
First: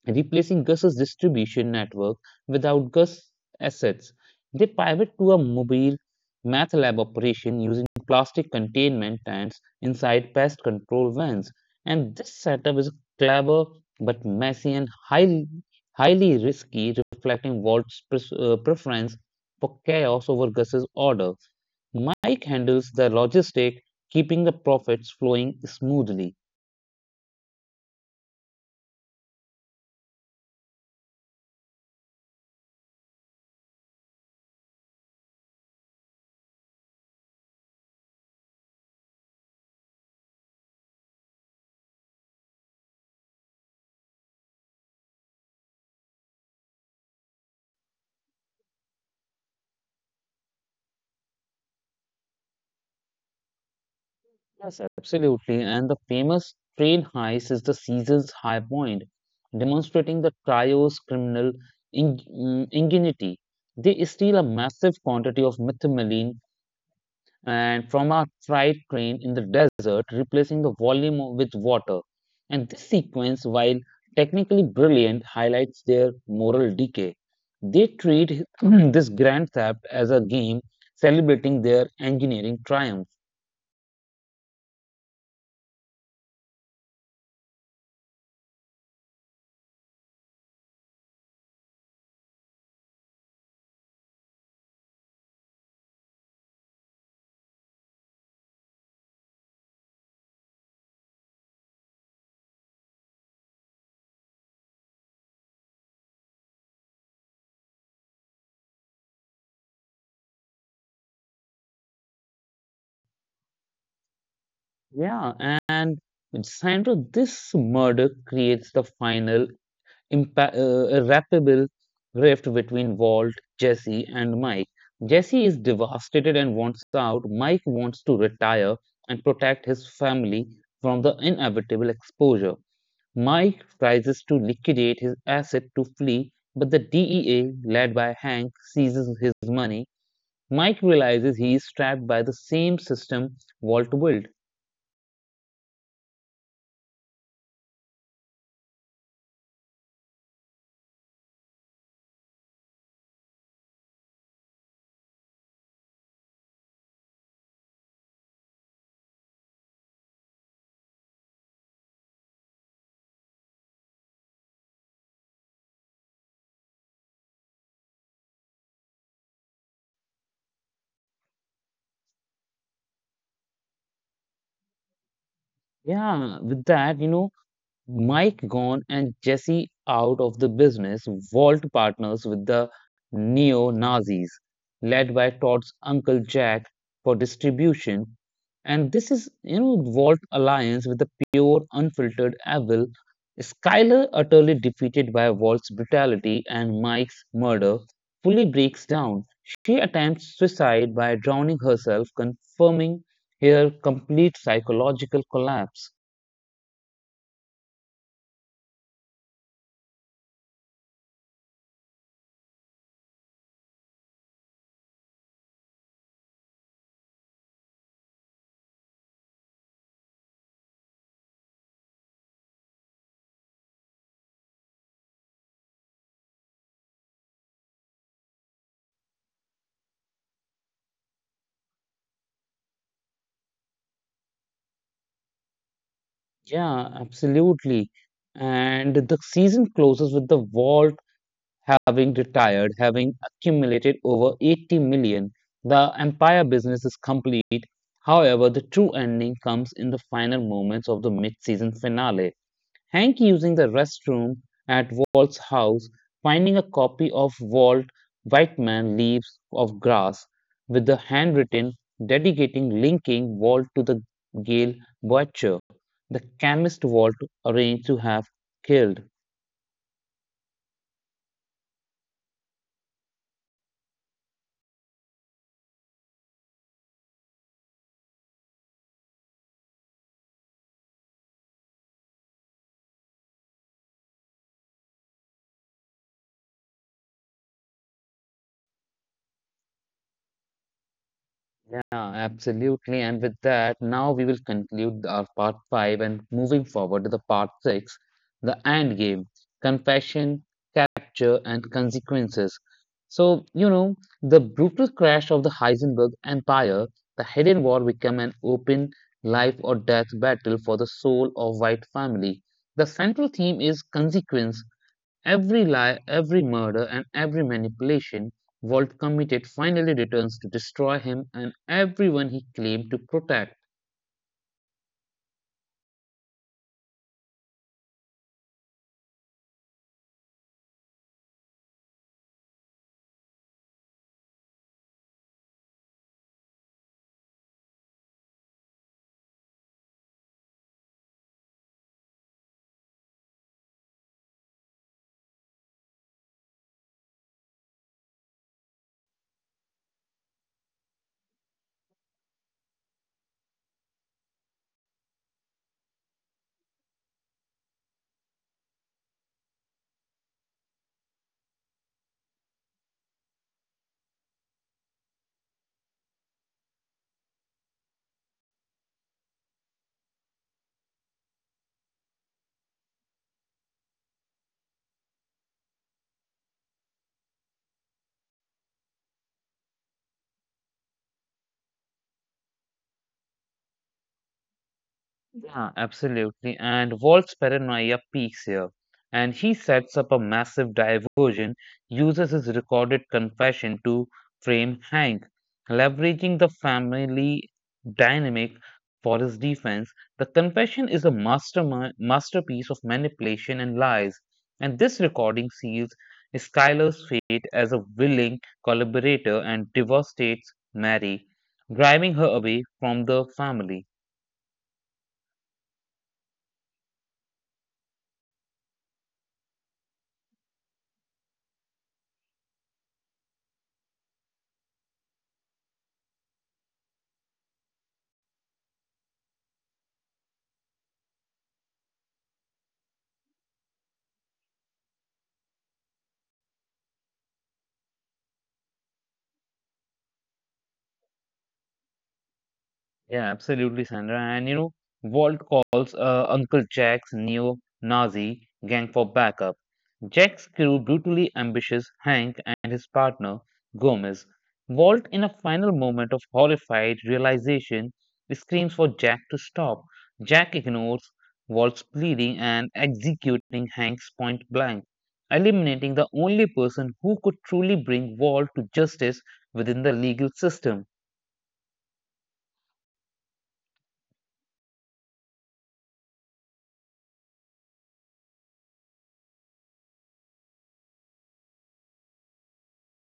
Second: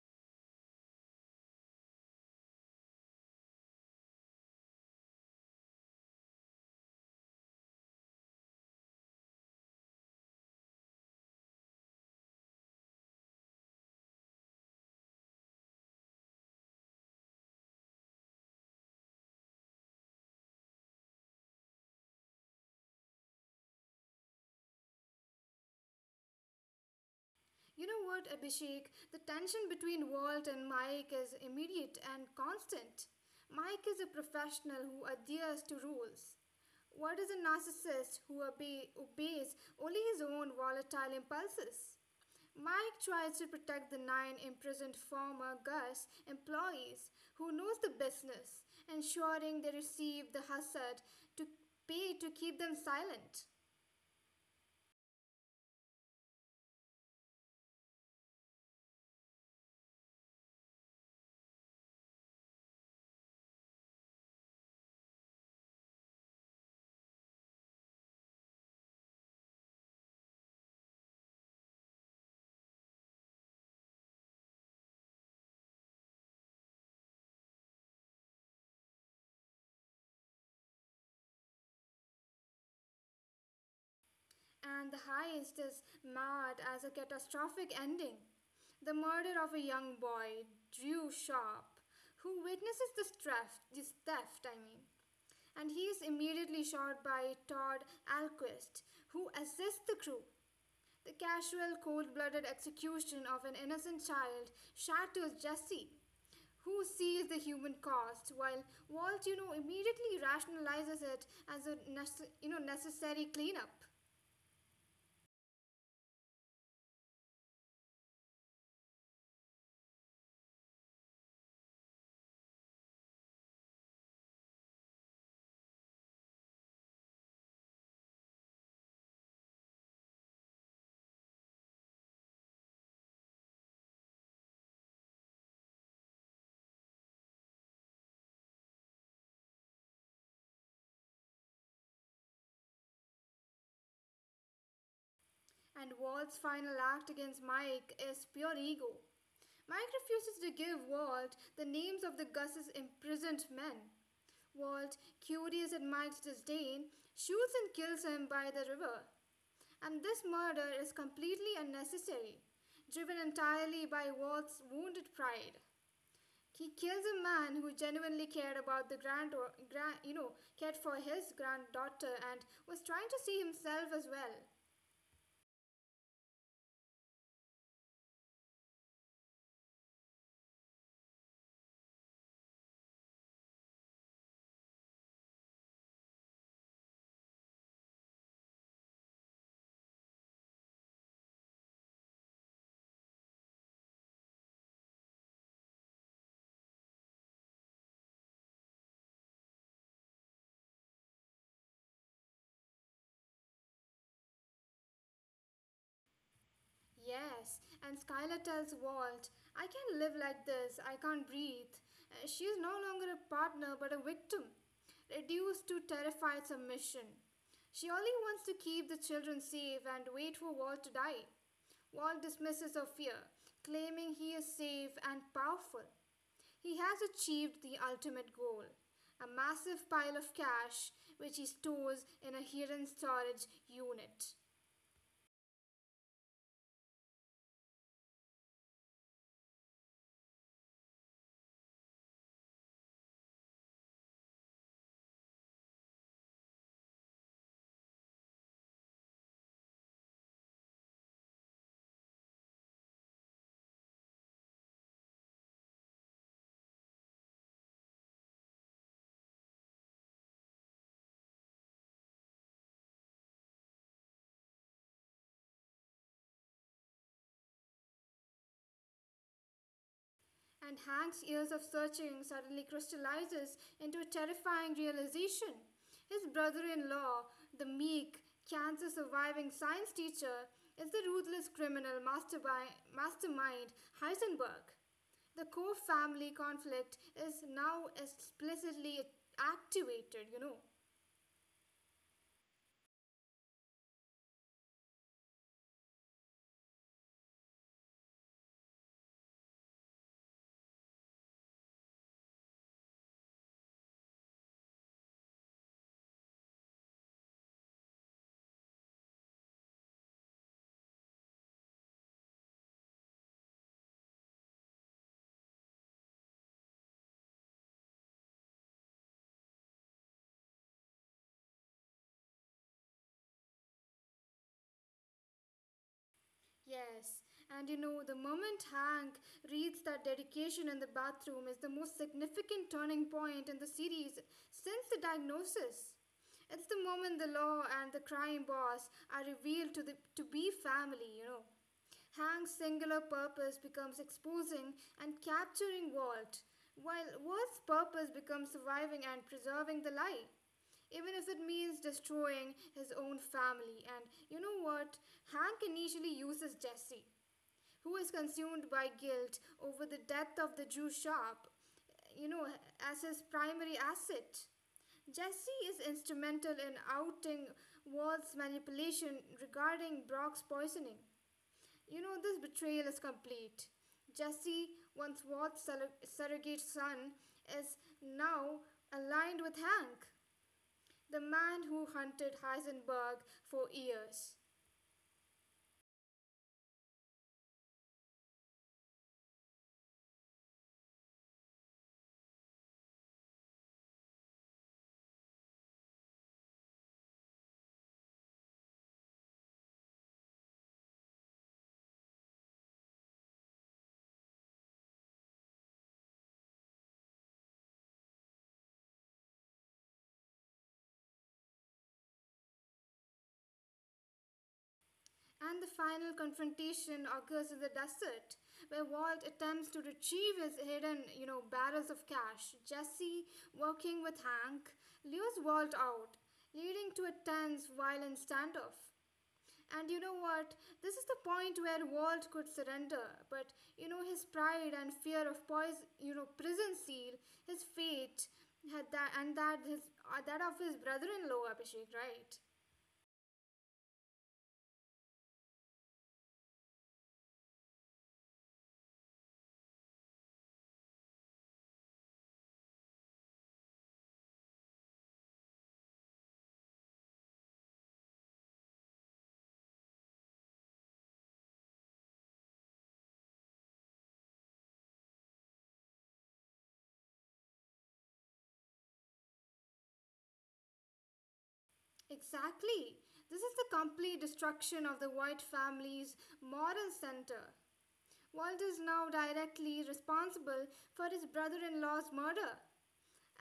Speaker 1: Replacing Gus's distribution network without Gus's assets. They pivot to a mobile math lab operation using plastic containment tanks inside pest control vans. And this setup is clever but messy and highly risky, reflecting Walt's preference for chaos over Gus's order. Mike handles the logistic, keeping the profits flowing smoothly.
Speaker 2: You know what, Abhishek? The tension between Walt and Mike is immediate and constant. Mike is a professional who adheres to rules. Walt is a narcissist who obeys only his own volatile impulses. Mike tries to protect the nine imprisoned former Gus employees who knows the business, ensuring they receive the hazard to pay to keep them silent.
Speaker 1: Yes, absolutely. And the famous train heist is the season's high point, demonstrating the trio's criminal ingenuity. They steal a massive quantity of methamphetamine and from a freight train in the desert, replacing the volume of- with water. And this sequence, while technically brilliant, highlights their moral decay. They treat this grand theft as a game celebrating their engineering triumph.
Speaker 2: And the heist is marred as a catastrophic ending. The murder of a young boy, Drew Sharp, who witnesses this theft, I mean, and he is immediately shot by Todd Alquist, who assists the crew. The casual, cold blooded execution of an innocent child shatters Jesse, who sees the human cost, while Walt, immediately rationalizes it as a necessary cleanup.
Speaker 1: Yeah, and Sandra, this murder creates the final irreparable rift between Walt, Jesse, and Mike. Jesse is devastated and wants out. Mike wants to retire and protect his family from the inevitable exposure. Mike tries to liquidate his asset to flee, but the DEA, led by Hank, seizes his money. Mike realizes he is trapped by the same system Walt built.
Speaker 2: And Walt's final act against Mike is pure ego. Mike refuses to give Walt the names of the Gus's imprisoned men. Walt, curious at Mike's disdain, shoots and kills him by the river. And this murder is completely unnecessary, driven entirely by Walt's wounded pride. He kills a man who genuinely cared about the grand, grand you know, cared for his granddaughter and was trying to see himself as well.
Speaker 1: Yeah, with that, you know, Mike gone and Jesse out of the business, Walt partners with the neo-Nazis, led by Todd's uncle Jack for distribution. And this is, you know, Walt alliance with the pure, unfiltered evil. Skyler, utterly defeated by Walt's brutality and Mike's murder, fully breaks down. She attempts suicide by drowning herself, confirming her complete psychological collapse.
Speaker 2: Yes, and Skylar tells Walt, I can't live like this, I can't breathe. She is no longer a partner but a victim, reduced to terrified submission. She only wants to keep the children safe and wait for Walt to die. Walt dismisses her fear, claiming he is safe and powerful. He has achieved the ultimate goal, a massive pile of cash which he stores in a hidden storage unit.
Speaker 1: Yeah, absolutely. And the season closes with the Vault having retired, having accumulated over 80 million. The Empire business is complete. However, the true ending comes in the final moments of the mid-season finale. Hank using the restroom at Walt's house, finding a copy of Walt Whitman Leaves of Grass with the handwritten dedicating linking Walt to the Gale Butcher, the chemist Walt arranged to have killed.
Speaker 2: And Hank's years of searching suddenly crystallizes into a terrifying realization. His brother in law, the meek, cancer surviving science teacher, is the ruthless criminal mastermind Heisenberg. The core family conflict is now explicitly activated,
Speaker 1: Yeah, absolutely. And with that, now we will conclude our part five and moving forward to the part six, the end game, confession, capture, and consequences. So, you know, the brutal crash of the Heisenberg Empire, the hidden war became an open life or death battle for the soul of white family. The central theme is consequence. Every lie, every murder, and every manipulation Walt committed finally returns to destroy him and everyone he claimed to protect.
Speaker 2: Yes, and the moment Hank reads that dedication in the bathroom is the most significant turning point in the series since the diagnosis. It's the moment the law and the crime boss are revealed to be family, Hank's singular purpose becomes exposing and capturing Walt, while Walt's purpose becomes surviving and preserving the lie even if it means destroying his own family. And you know what? Hank initially uses Jesse, who is consumed by guilt over the death of the Jew shop, you know, as his primary asset. Jesse is instrumental in outing Walt's manipulation regarding Brock's poisoning. You know, this betrayal is complete. Jesse, once Walt's surrogate son, is now aligned with Hank, the man who hunted Heisenberg for years.
Speaker 1: Yeah, absolutely. And Walt's paranoia peaks here, and he sets up a massive diversion, uses his recorded confession to frame Hank, leveraging the family dynamic for his defense. The confession is a mastermind, masterpiece of manipulation and lies, and this recording seals Skyler's fate as a willing collaborator and devastates Mary, driving her away from the family.
Speaker 2: And the final confrontation occurs in the desert, where Walt attempts to retrieve his hidden, barrels of cash. Jesse, working with Hank, lures Walt out, leading to a tense, violent standoff. And you know what? This is the point where Walt could surrender, but you know his pride and fear of poison, you know prison seal, his fate, had that and that his that of his brother-in-law Abhishek, right?
Speaker 1: Yeah, absolutely, Sandra. And you know, Walt calls Uncle Jack's neo-Nazi gang for backup. Jack's crew brutally ambushes Hank and his partner, Gomez. Walt, in a final moment of horrified realization, screams for Jack to stop. Jack ignores Walt's pleading and executing Hank's point blank, eliminating the only person who could truly bring Walt to justice within the legal system.
Speaker 2: Exactly. This is the complete destruction of the White family's moral center. Walt is now directly responsible for his brother-in-law's murder,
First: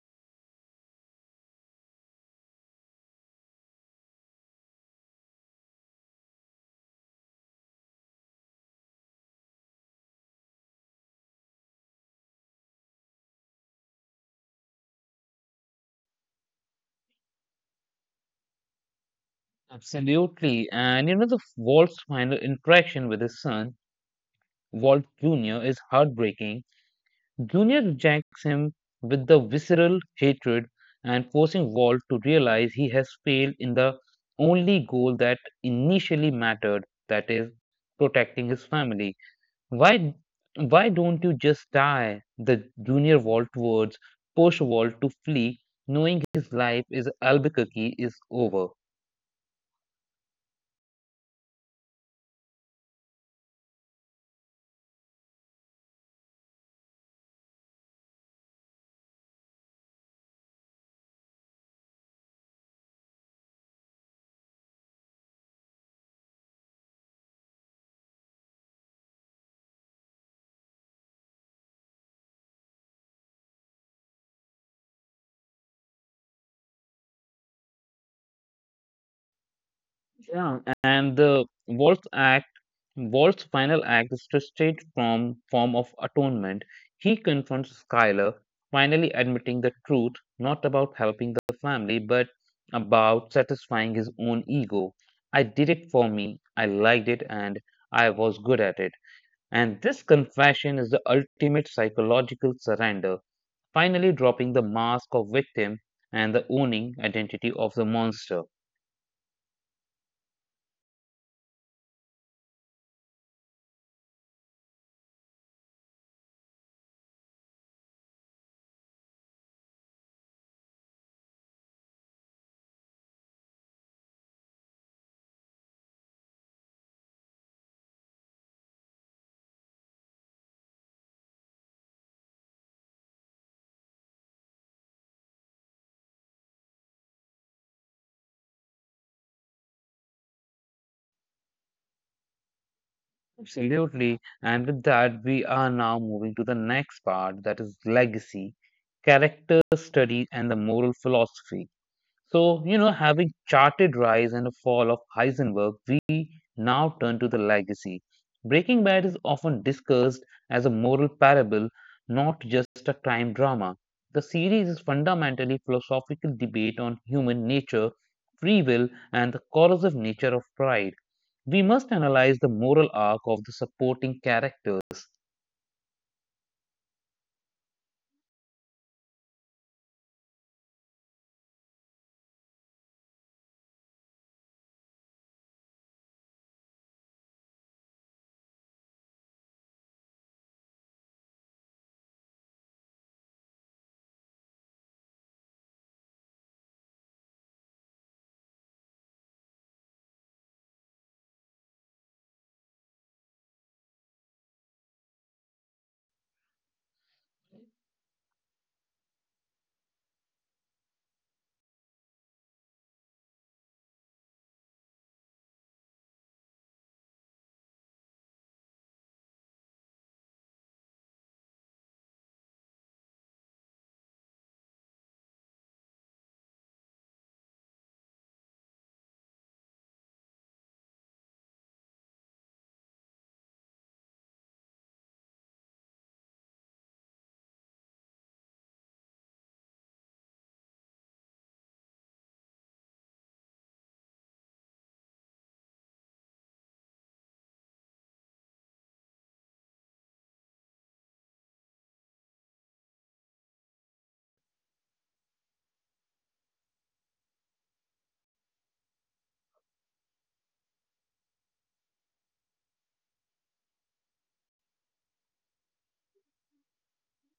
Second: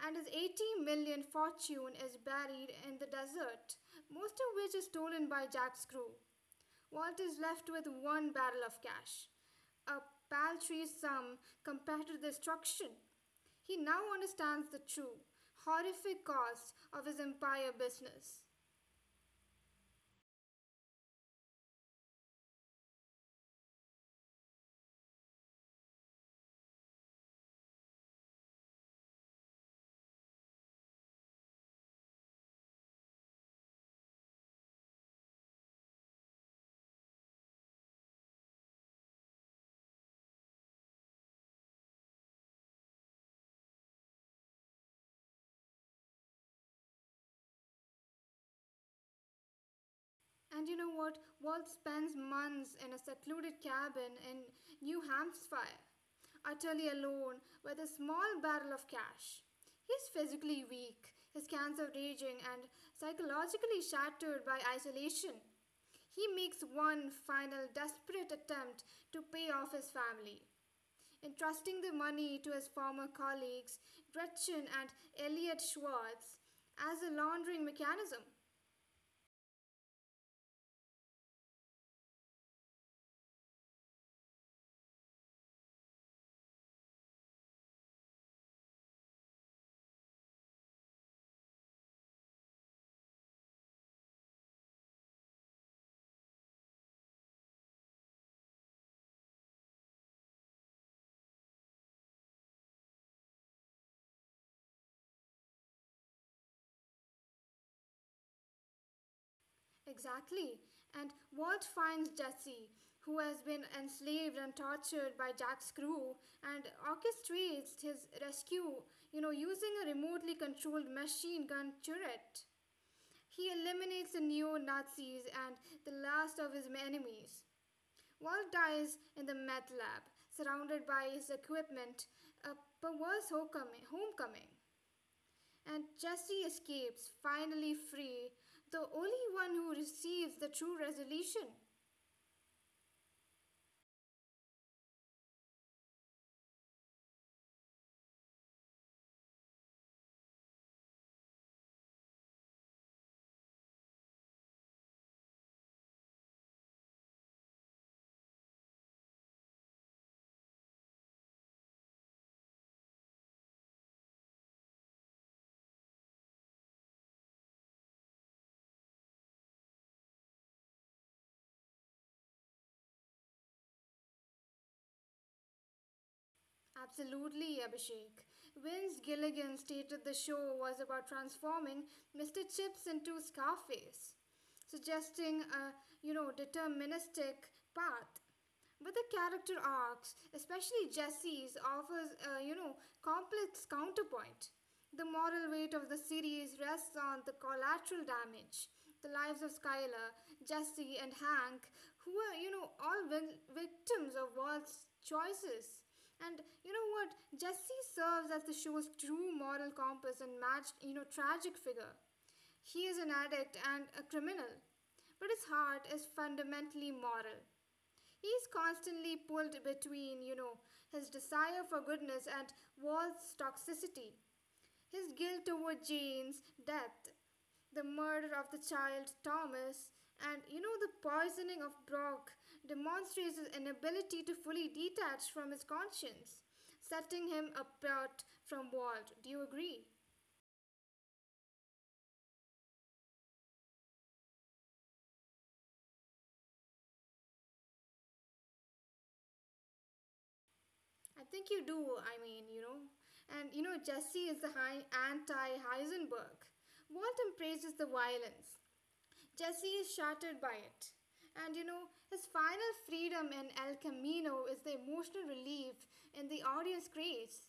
Speaker 2: and his 80 million fortune is buried in the desert, most of which is stolen by Jack Screw. Walt is left with one barrel of cash, a paltry sum compared to the destruction. He now understands the true, horrific cost of his empire business.
Speaker 1: Absolutely. And you know, the Walt's final interaction with his son, Walt Jr., is heartbreaking. Jr. rejects him with the visceral hatred and forcing Walt to realize he has failed in the only goal that initially mattered, that is, protecting his family. Why why don't you just die? The junior Walt words push Walt to flee, knowing his life is Albuquerque is over.
Speaker 2: And you know what? Walt spends months in a secluded cabin in New Hampshire utterly alone with a small barrel of cash. He is physically weak, his cancer raging, and psychologically shattered by isolation. He makes one final desperate attempt to pay off his family. Entrusting the money to his former colleagues, Gretchen and Elliot Schwartz, as a laundering mechanism.
Speaker 1: Yeah, and the Wolf's act, Wolf's final act is twisted from form of atonement. He confronts Skylar, finally admitting the truth, not about helping the family, but about satisfying his own ego. I did it for me, I liked it, and I was good at it. And this confession is the ultimate psychological surrender, finally dropping the mask of victim and the owning identity of the monster.
Speaker 2: Exactly. And Walt finds Jesse, who has been enslaved and tortured by Jack's crew, and orchestrates his rescue, using a remotely controlled machine gun turret. He eliminates the neo Nazis and the last of his enemies. Walt dies in the meth lab, surrounded by his equipment, a perverse homecoming. And Chesty escapes, finally free, the only one who receives the true resolution.
Speaker 1: Absolutely. And with that, we are now moving to the next part that is legacy, character studies, and the moral philosophy. So, you know, having charted rise and fall of Heisenberg, we now turn to the legacy. Breaking Bad is often discussed as a moral parable, not just a crime drama. The series is fundamentally philosophical debate on human nature, free will, and the corrosive nature of pride. We must analyze the moral arc of the supporting characters.
Speaker 2: Absolutely, Abhishek. Vince Gilligan stated the show was about transforming Mr. Chips into Scarface, suggesting a, deterministic path. But the character arcs, especially Jesse's, offers complex counterpoint. The moral weight of the series rests on the collateral damage, the lives of Skylar, Jesse, and Hank, who were all victims of Walt's choices. And you know what? Jesse serves as the show's true moral compass and matched tragic figure. He is an addict and a criminal, but his heart is fundamentally moral. He's constantly pulled between, his desire for goodness and Walt's toxicity, his guilt over Jane's death, the murder of the child Thomas, and, the poisoning of Brock demonstrates his inability to fully detach from his conscience, setting him apart from Walt. Do you agree? I think you do, I mean, you know. And, Jesse is the high anti Heisenberg. Walt embraces the violence, Jesse is shattered by it. And his final freedom in El Camino is the emotional relief and the audience creates.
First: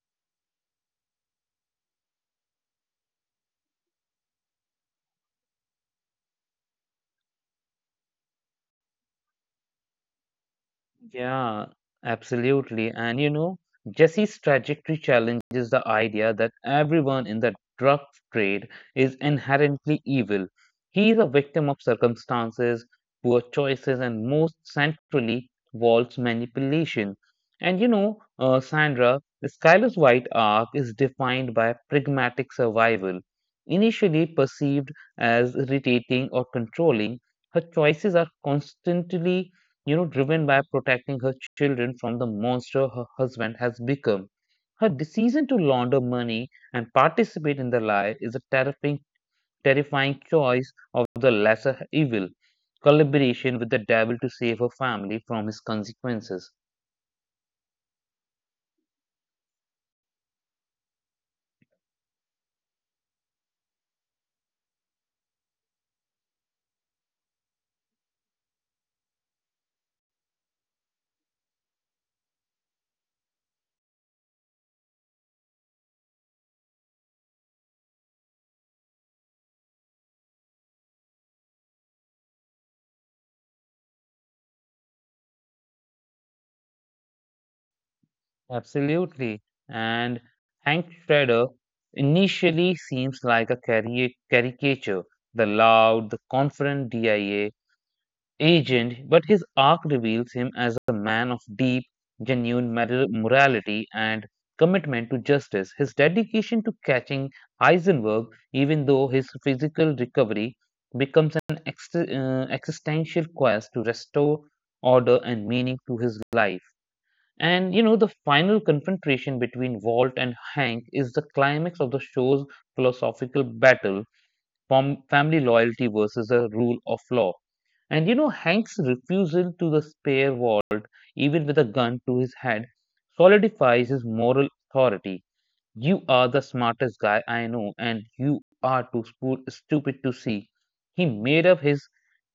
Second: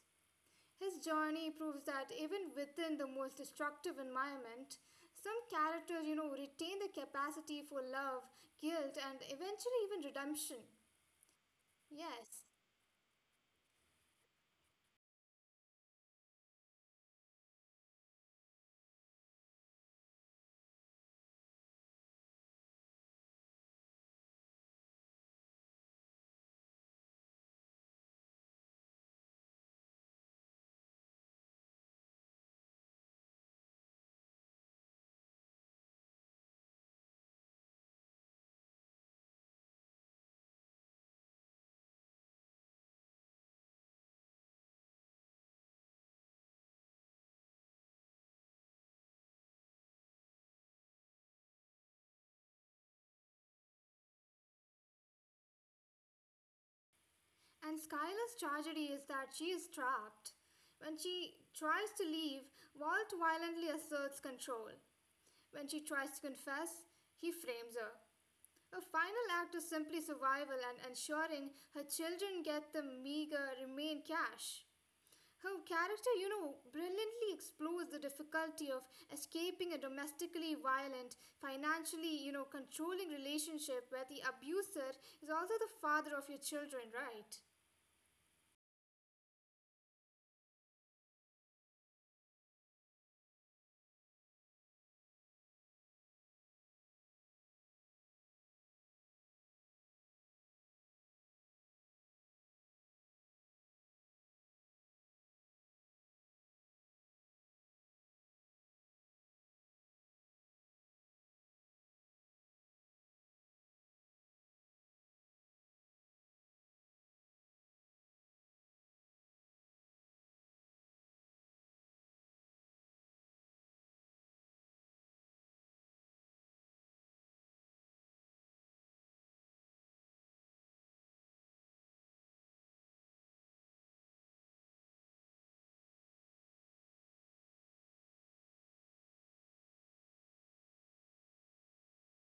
Speaker 2: His journey proves that even within the most destructive environment, some characters, retain the capacity for love, guilt, and eventually even redemption.
Speaker 1: Yeah,
Speaker 2: Yes.
Speaker 1: absolutely. And you know, Jesse's trajectory challenges the idea that everyone in the drug trade is inherently evil. He is a victim of circumstances, poor choices, and most centrally, Walt's manipulation. And you know, Sandra, Skylar's White arc is defined by pragmatic survival. Initially perceived as irritating or controlling, her choices are constantly you know, driven by protecting her children from the monster her husband has become. Her decision to launder money and participate in the lie is a terrifying choice of the lesser evil, collaboration with the devil to save her family from his consequences.
Speaker 2: And Skylar's tragedy is that she is trapped. When she tries to leave, Walt violently asserts control. When she tries to confess, he frames her. Her final act is simply survival and ensuring her children get the meager remain cash. Her character, brilliantly explores the difficulty of escaping a domestically violent, financially, controlling relationship where the abuser is also the father of your children, right?
Speaker 1: Absolutely. And Hank Shredder initially seems like a caricature, the loud, the confident DIA agent, but his arc reveals him as a man of deep, genuine morality and commitment to justice. His dedication to catching Heisenberg, even though his physical recovery becomes an existential quest to restore order and meaning to his life. And you know, the final confrontation between Walt and Hank is the climax of the show's philosophical battle from family loyalty versus the rule of law. And you know, Hank's refusal to the spare wall, even with a gun to his head, solidifies his moral authority. You are the smartest guy I know, and you are too stupid to see. He made up his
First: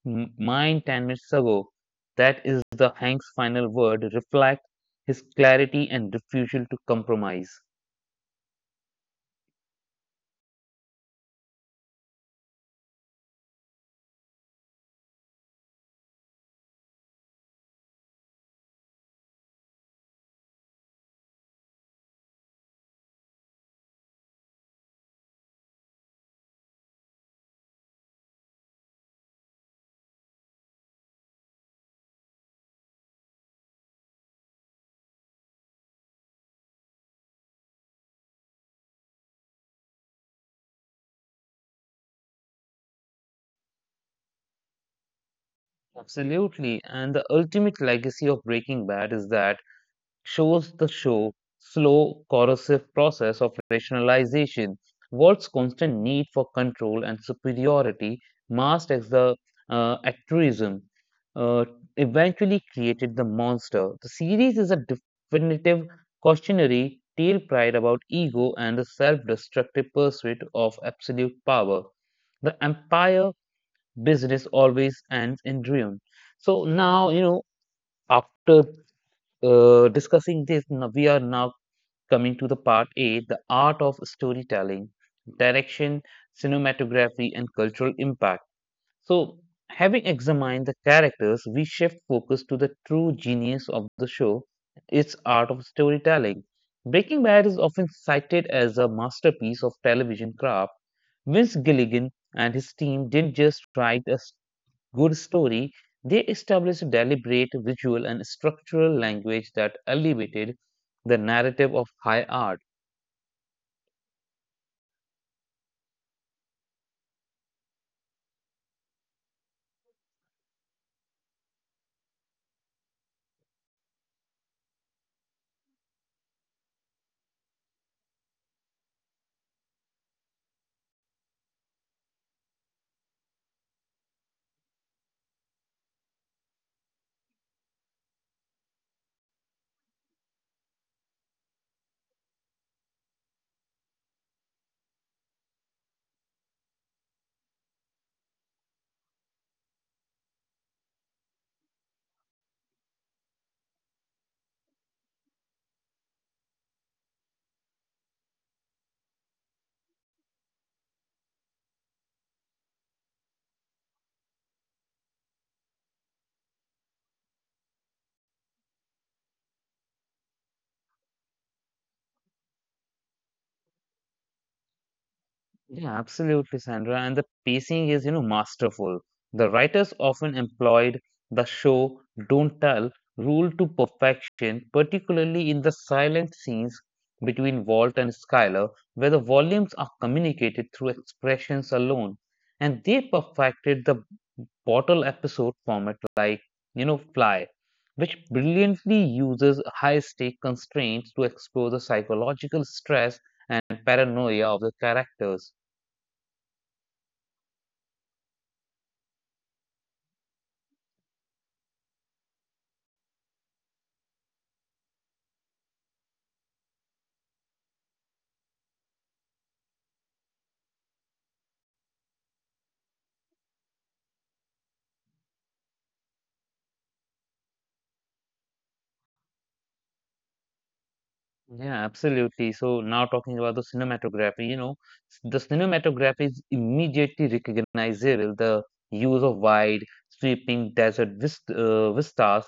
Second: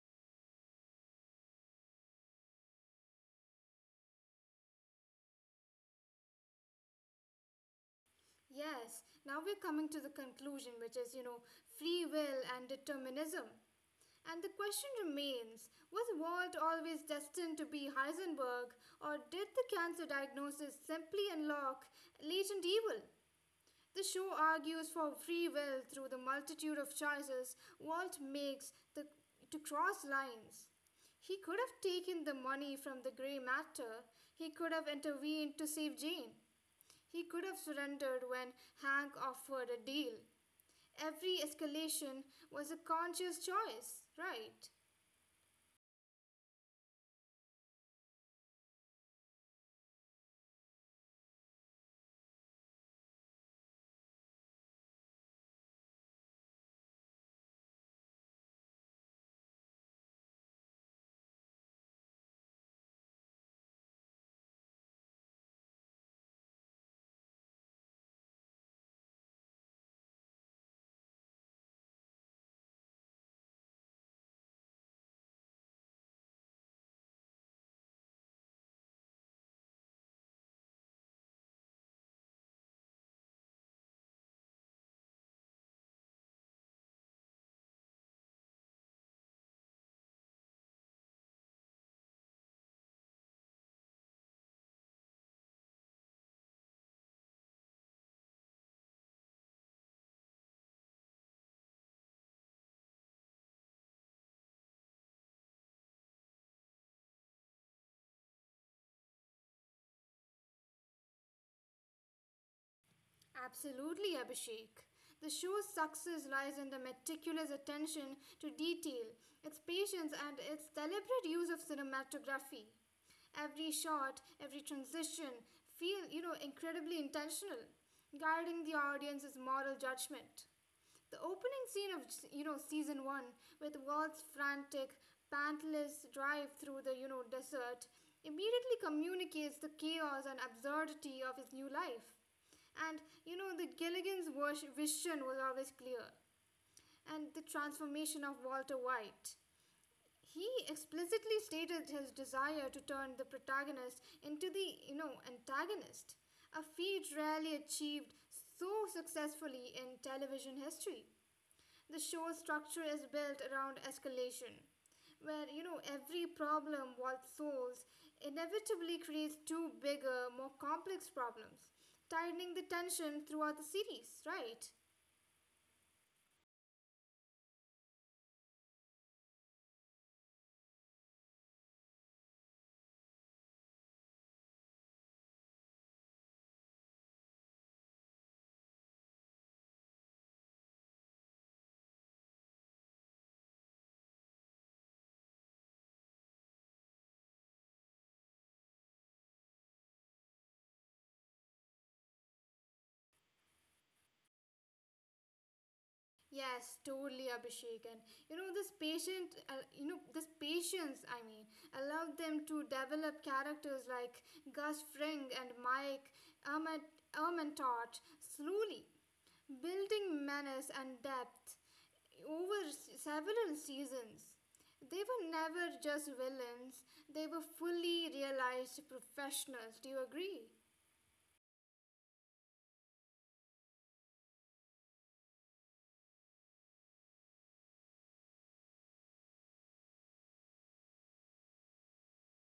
Speaker 1: mind 10 minutes ago. That is the Hank's final word, reflect his clarity and refusal to compromise.
Speaker 2: Yes, now we're coming to the conclusion, which is, free will and determinism. And the question remains, was Walt always destined to be Heisenberg, or did the cancer diagnosis simply unlock latent evil? The show argues for free will through the multitude of choices Walt makes to cross lines. He could have taken the money from the grey matter, he could have intervened to save Jane, he could have surrendered when Hank offered a deal. Every escalation was a conscious choice, right?
Speaker 1: Absolutely. And the ultimate legacy of Breaking Bad is that shows the show slow, corrosive process of rationalization, Walt's constant need for control and superiority, masked as the altruism, uh, eventually created the monster. The series is a definitive cautionary tale pride about ego and the self-destructive pursuit of absolute power. The empire business always ends in ruin. So now, you know, after discussing this, now we are now coming to the part A, the art of storytelling, direction, cinematography, and cultural impact. So, having examined the characters, we shift focus to the true genius of the show, its art of storytelling. Breaking Bad is often cited as a masterpiece of television craft. Vince Gilligan and his team didn't just write a good story, they established a deliberate visual and structural language that elevated the narrative of high art.
Speaker 2: Absolutely, Abhishek. The show's success lies in the meticulous attention to detail, its patience, and its deliberate use of cinematography. Every shot, every transition feel, incredibly intentional, guiding the audience's moral judgment. The opening scene of season one, with Walt's frantic, pantless drive through the desert, immediately communicates the chaos and absurdity of his new life. And vision was always clear. And the transformation of Walter White, he explicitly stated his desire to turn the protagonist into the antagonist, a feat rarely achieved so successfully in television history. The show's structure is built around escalation, where every problem Walt solves inevitably creates two bigger, more complex problems, tightening the tension throughout the series, right?
Speaker 1: Yeah, absolutely, Sandra. And the pacing is, you know, masterful. The writers often employed the show don't tell rule to perfection, particularly in the silent scenes between Walt and Skyler, where the volumes are communicated through expressions alone. And they perfected the bottle episode format like, you know, Fly, which brilliantly uses high stake constraints to explore the psychological stress and paranoia of the characters.
Speaker 2: Yes, totally, Abhishek. And you know, this patient, you know, this patience, I mean, allowed them to develop characters like Gus Fring and Mike Ermentaut slowly, building manners and depth over several seasons. They were never just villains, they were fully realized professionals. Do you agree?
Speaker 1: Yeah, absolutely. So now talking about the cinematography, you know, the cinematography is immediately recognizable. The use of wide, sweeping desert vistas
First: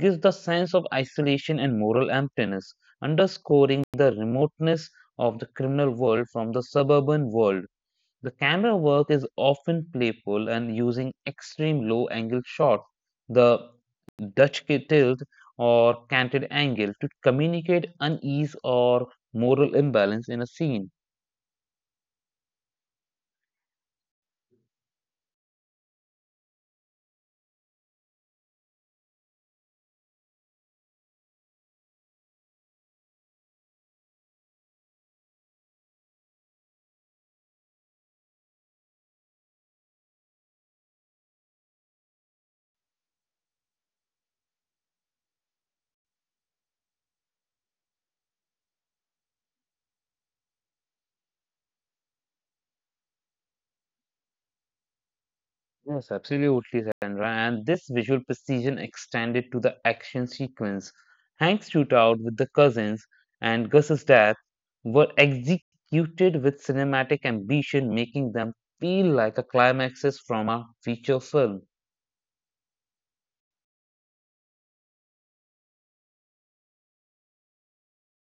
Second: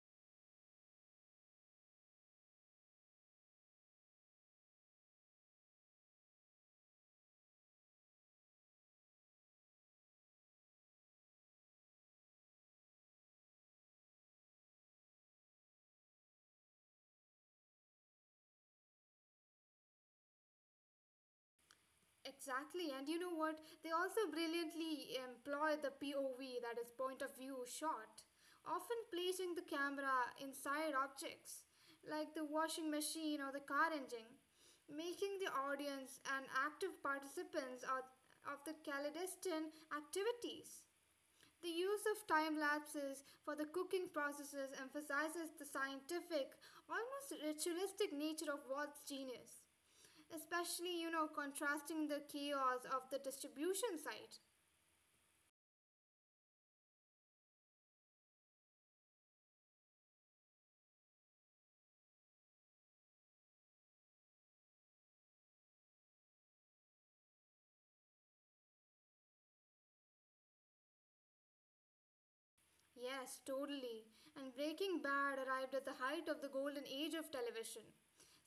Speaker 1: gives the sense of isolation and moral emptiness, underscoring the remoteness of the criminal world from the suburban world. The camera work is often playful and using extreme low angle shots, the Dutch tilt or canted angle to communicate unease or moral imbalance in a scene.
Speaker 2: Exactly, and you know what? They also brilliantly employ the POV, that is, point of view shot, often placing the camera inside objects like the washing machine or the car engine, making the audience an active participants of the clandestine activities. The use of time lapses for the cooking processes emphasizes the scientific, almost ritualistic nature of Walt's genius, especially, contrasting the chaos of the distribution site.
Speaker 1: Yes, absolutely, Sandra. And this visual precision extended to the action sequence. Hank's shootout with the cousins and Gus's death were executed with cinematic ambition, making them feel like a climaxes from a feature film.
Speaker 2: Yes, totally. And Breaking Bad arrived at the height of the golden age of television,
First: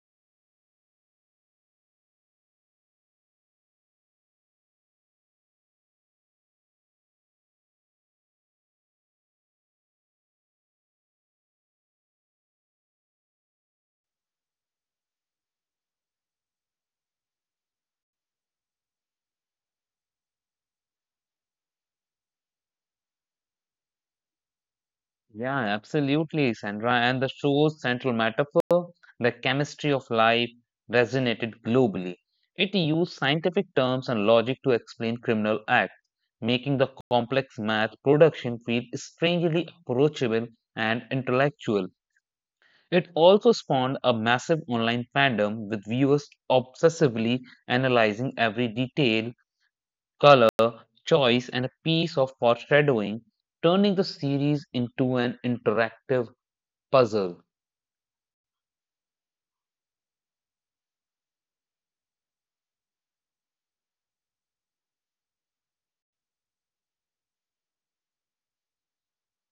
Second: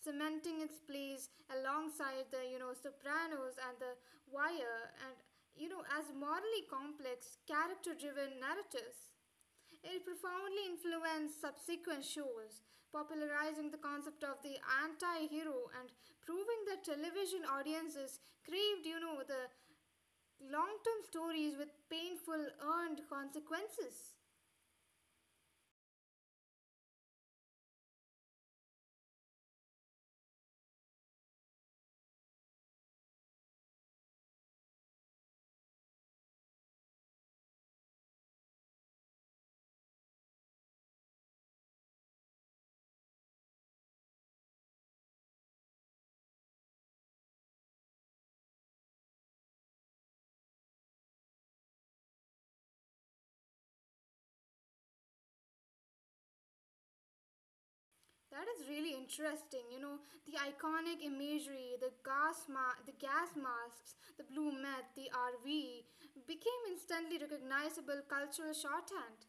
Speaker 2: cementing its place alongside the, Sopranos and The Wire, and, as morally complex, character driven narratives. It profoundly influenced subsequent shows, popularizing the concept of the anti hero and proving that television audiences craved, the long term stories with painful, earned consequences.
Speaker 1: Yeah, absolutely, Sandra. And the show's central metaphor, the chemistry of life, resonated globally. It used scientific terms and logic to explain criminal acts, making the complex math production feel strangely approachable and intellectual. It also spawned a massive online fandom with viewers obsessively analyzing every detail, color, choice, and a piece of foreshadowing, turning the series into an interactive puzzle.
Speaker 2: That is really interesting. You know, the iconic imagery, the the gas masks, the blue meth, the RV became instantly recognizable cultural shorthand.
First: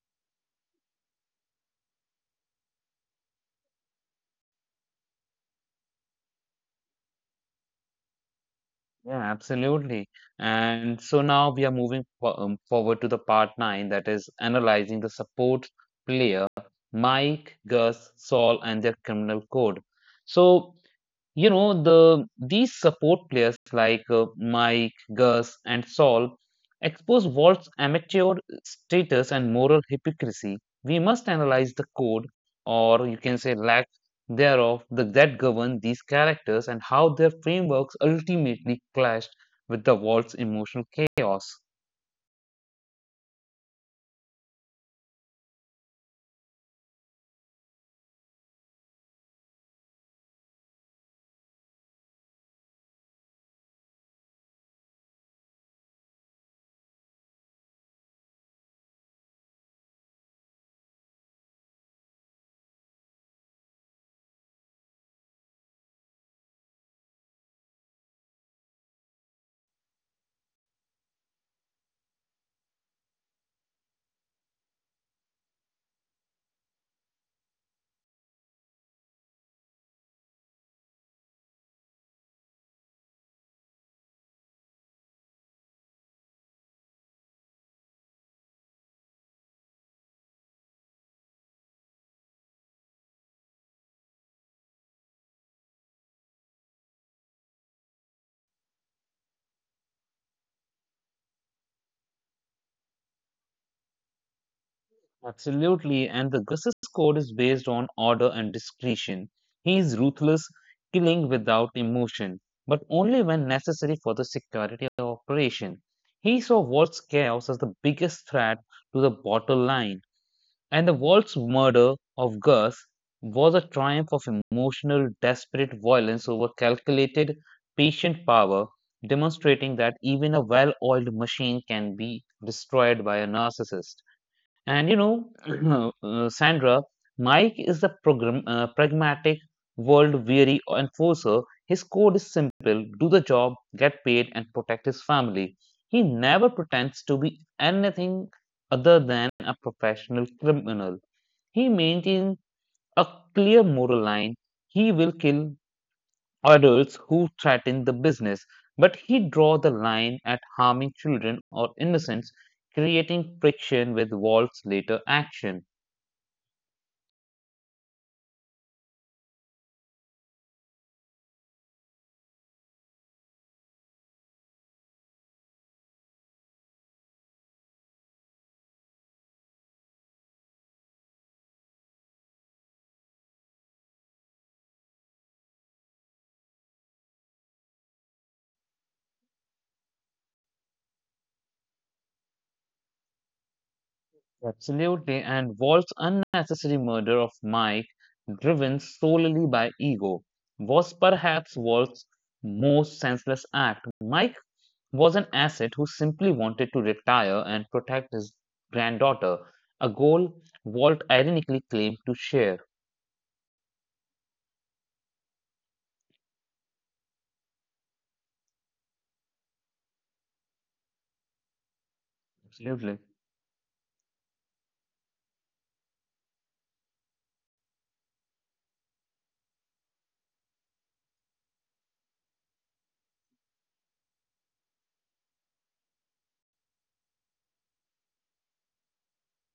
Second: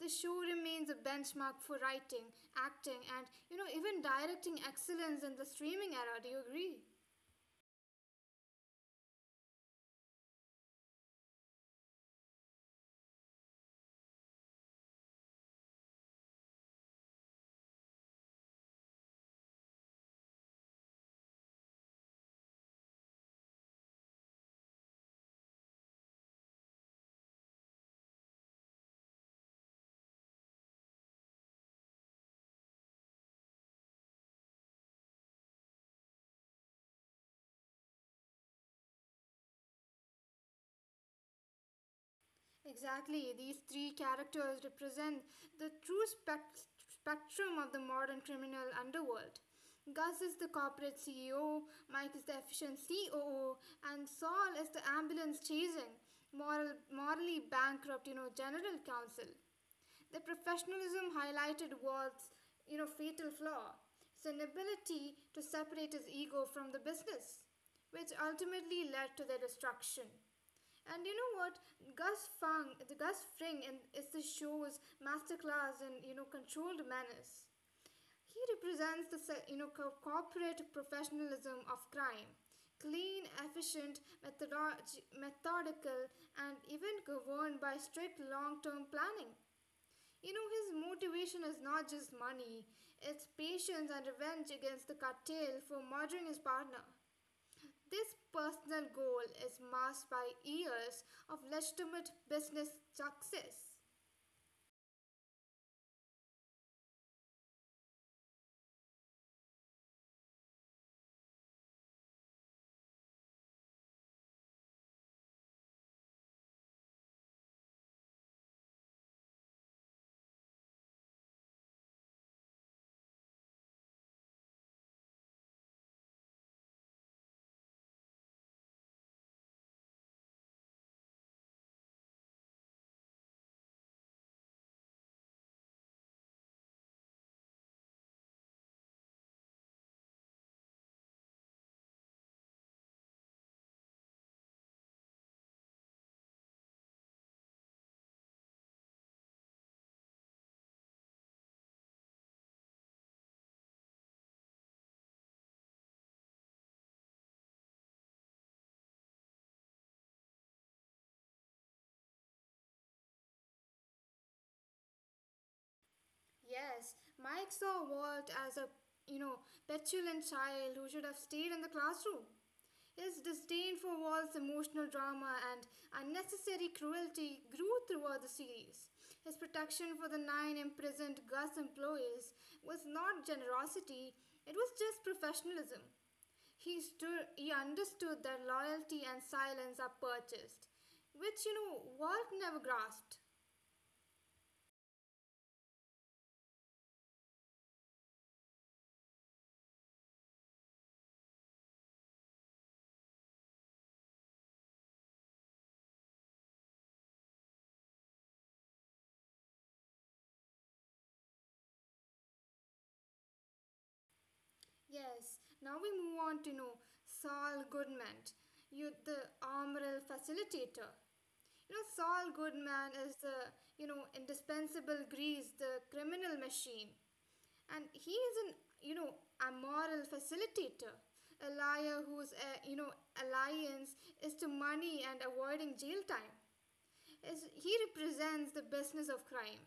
Speaker 2: The show remains a benchmark for writing, acting, and, even directing excellence in the streaming era. Do you agree?
Speaker 1: Yeah, absolutely. And so now we are moving forward to the part nine that is analyzing the support player Mike, Gus, Saul, and their criminal code. So You know, the these support players like Mike, Gus, and Saul expose Walt's amateur status and moral hypocrisy. We must analyze the code, or you can say lack thereof, that govern these characters and how their frameworks ultimately clashed with the Walt's emotional chaos.
Speaker 2: Exactly, these three characters represent the spectrum of the modern criminal underworld. Gus is the corporate CEO, Mike is the efficient COO, and Saul is the ambulance chasing, morally bankrupt, general counsel. The professionalism highlighted was, fatal flaw. His inability to separate his ego from the business, which ultimately led to their destruction. And you know what? Gus Fring, the Gus Fring, in, is the show's masterclass in controlled menace. He represents the you know corporate professionalism of crime, clean, efficient, methodical, and even governed by strict long-term planning. You know, his motivation is not just money, it's patience and revenge against the cartel for murdering his partner. This personal goal is masked by years of legitimate business success.
Speaker 1: Absolutely, and the Gus's code is based on order and discretion. He is ruthless, killing without emotion, but only when necessary for the security of operation. He saw Walt's chaos as the biggest threat to the bottom line, and the Walt's murder of Gus was a triumph of emotional, desperate violence over calculated, patient power, demonstrating that even a well-oiled machine can be destroyed by a narcissist. Sandra, Mike is the pragmatic, world weary enforcer. His code is simple do the job, get paid, and protect his family. He never pretends to be anything other than a professional criminal. He maintains a clear moral line. He will kill adults who threaten the business, but he draws the line at harming children or innocents, creating friction with Walt's later action.
Speaker 2: Yes, Mike saw Walt as a, you know, petulant child who should have stayed in the classroom. His disdain for Walt's emotional drama and unnecessary cruelty grew throughout the series. His protection for the nine imprisoned Gus employees was not generosity, it was just professionalism. He understood that loyalty and silence are purchased, which, Walt never grasped.
Speaker 1: Absolutely, and Wolf's unnecessary murder of Mike, driven solely by ego, was perhaps Wolf's most senseless act. Mike was an asset who simply wanted to retire and protect his granddaughter, a goal Walt ironically claimed to share.
Speaker 2: Yes, now we move on to know Saul Goodman, you the Amaral facilitator. You know, Saul Goodman
Speaker 1: Absolutely.
Speaker 2: is the, indispensable grease, the criminal machine. And he is an, you know, amoral facilitator, a liar whose, alliance is to money and avoiding jail time is he represents the business of crime.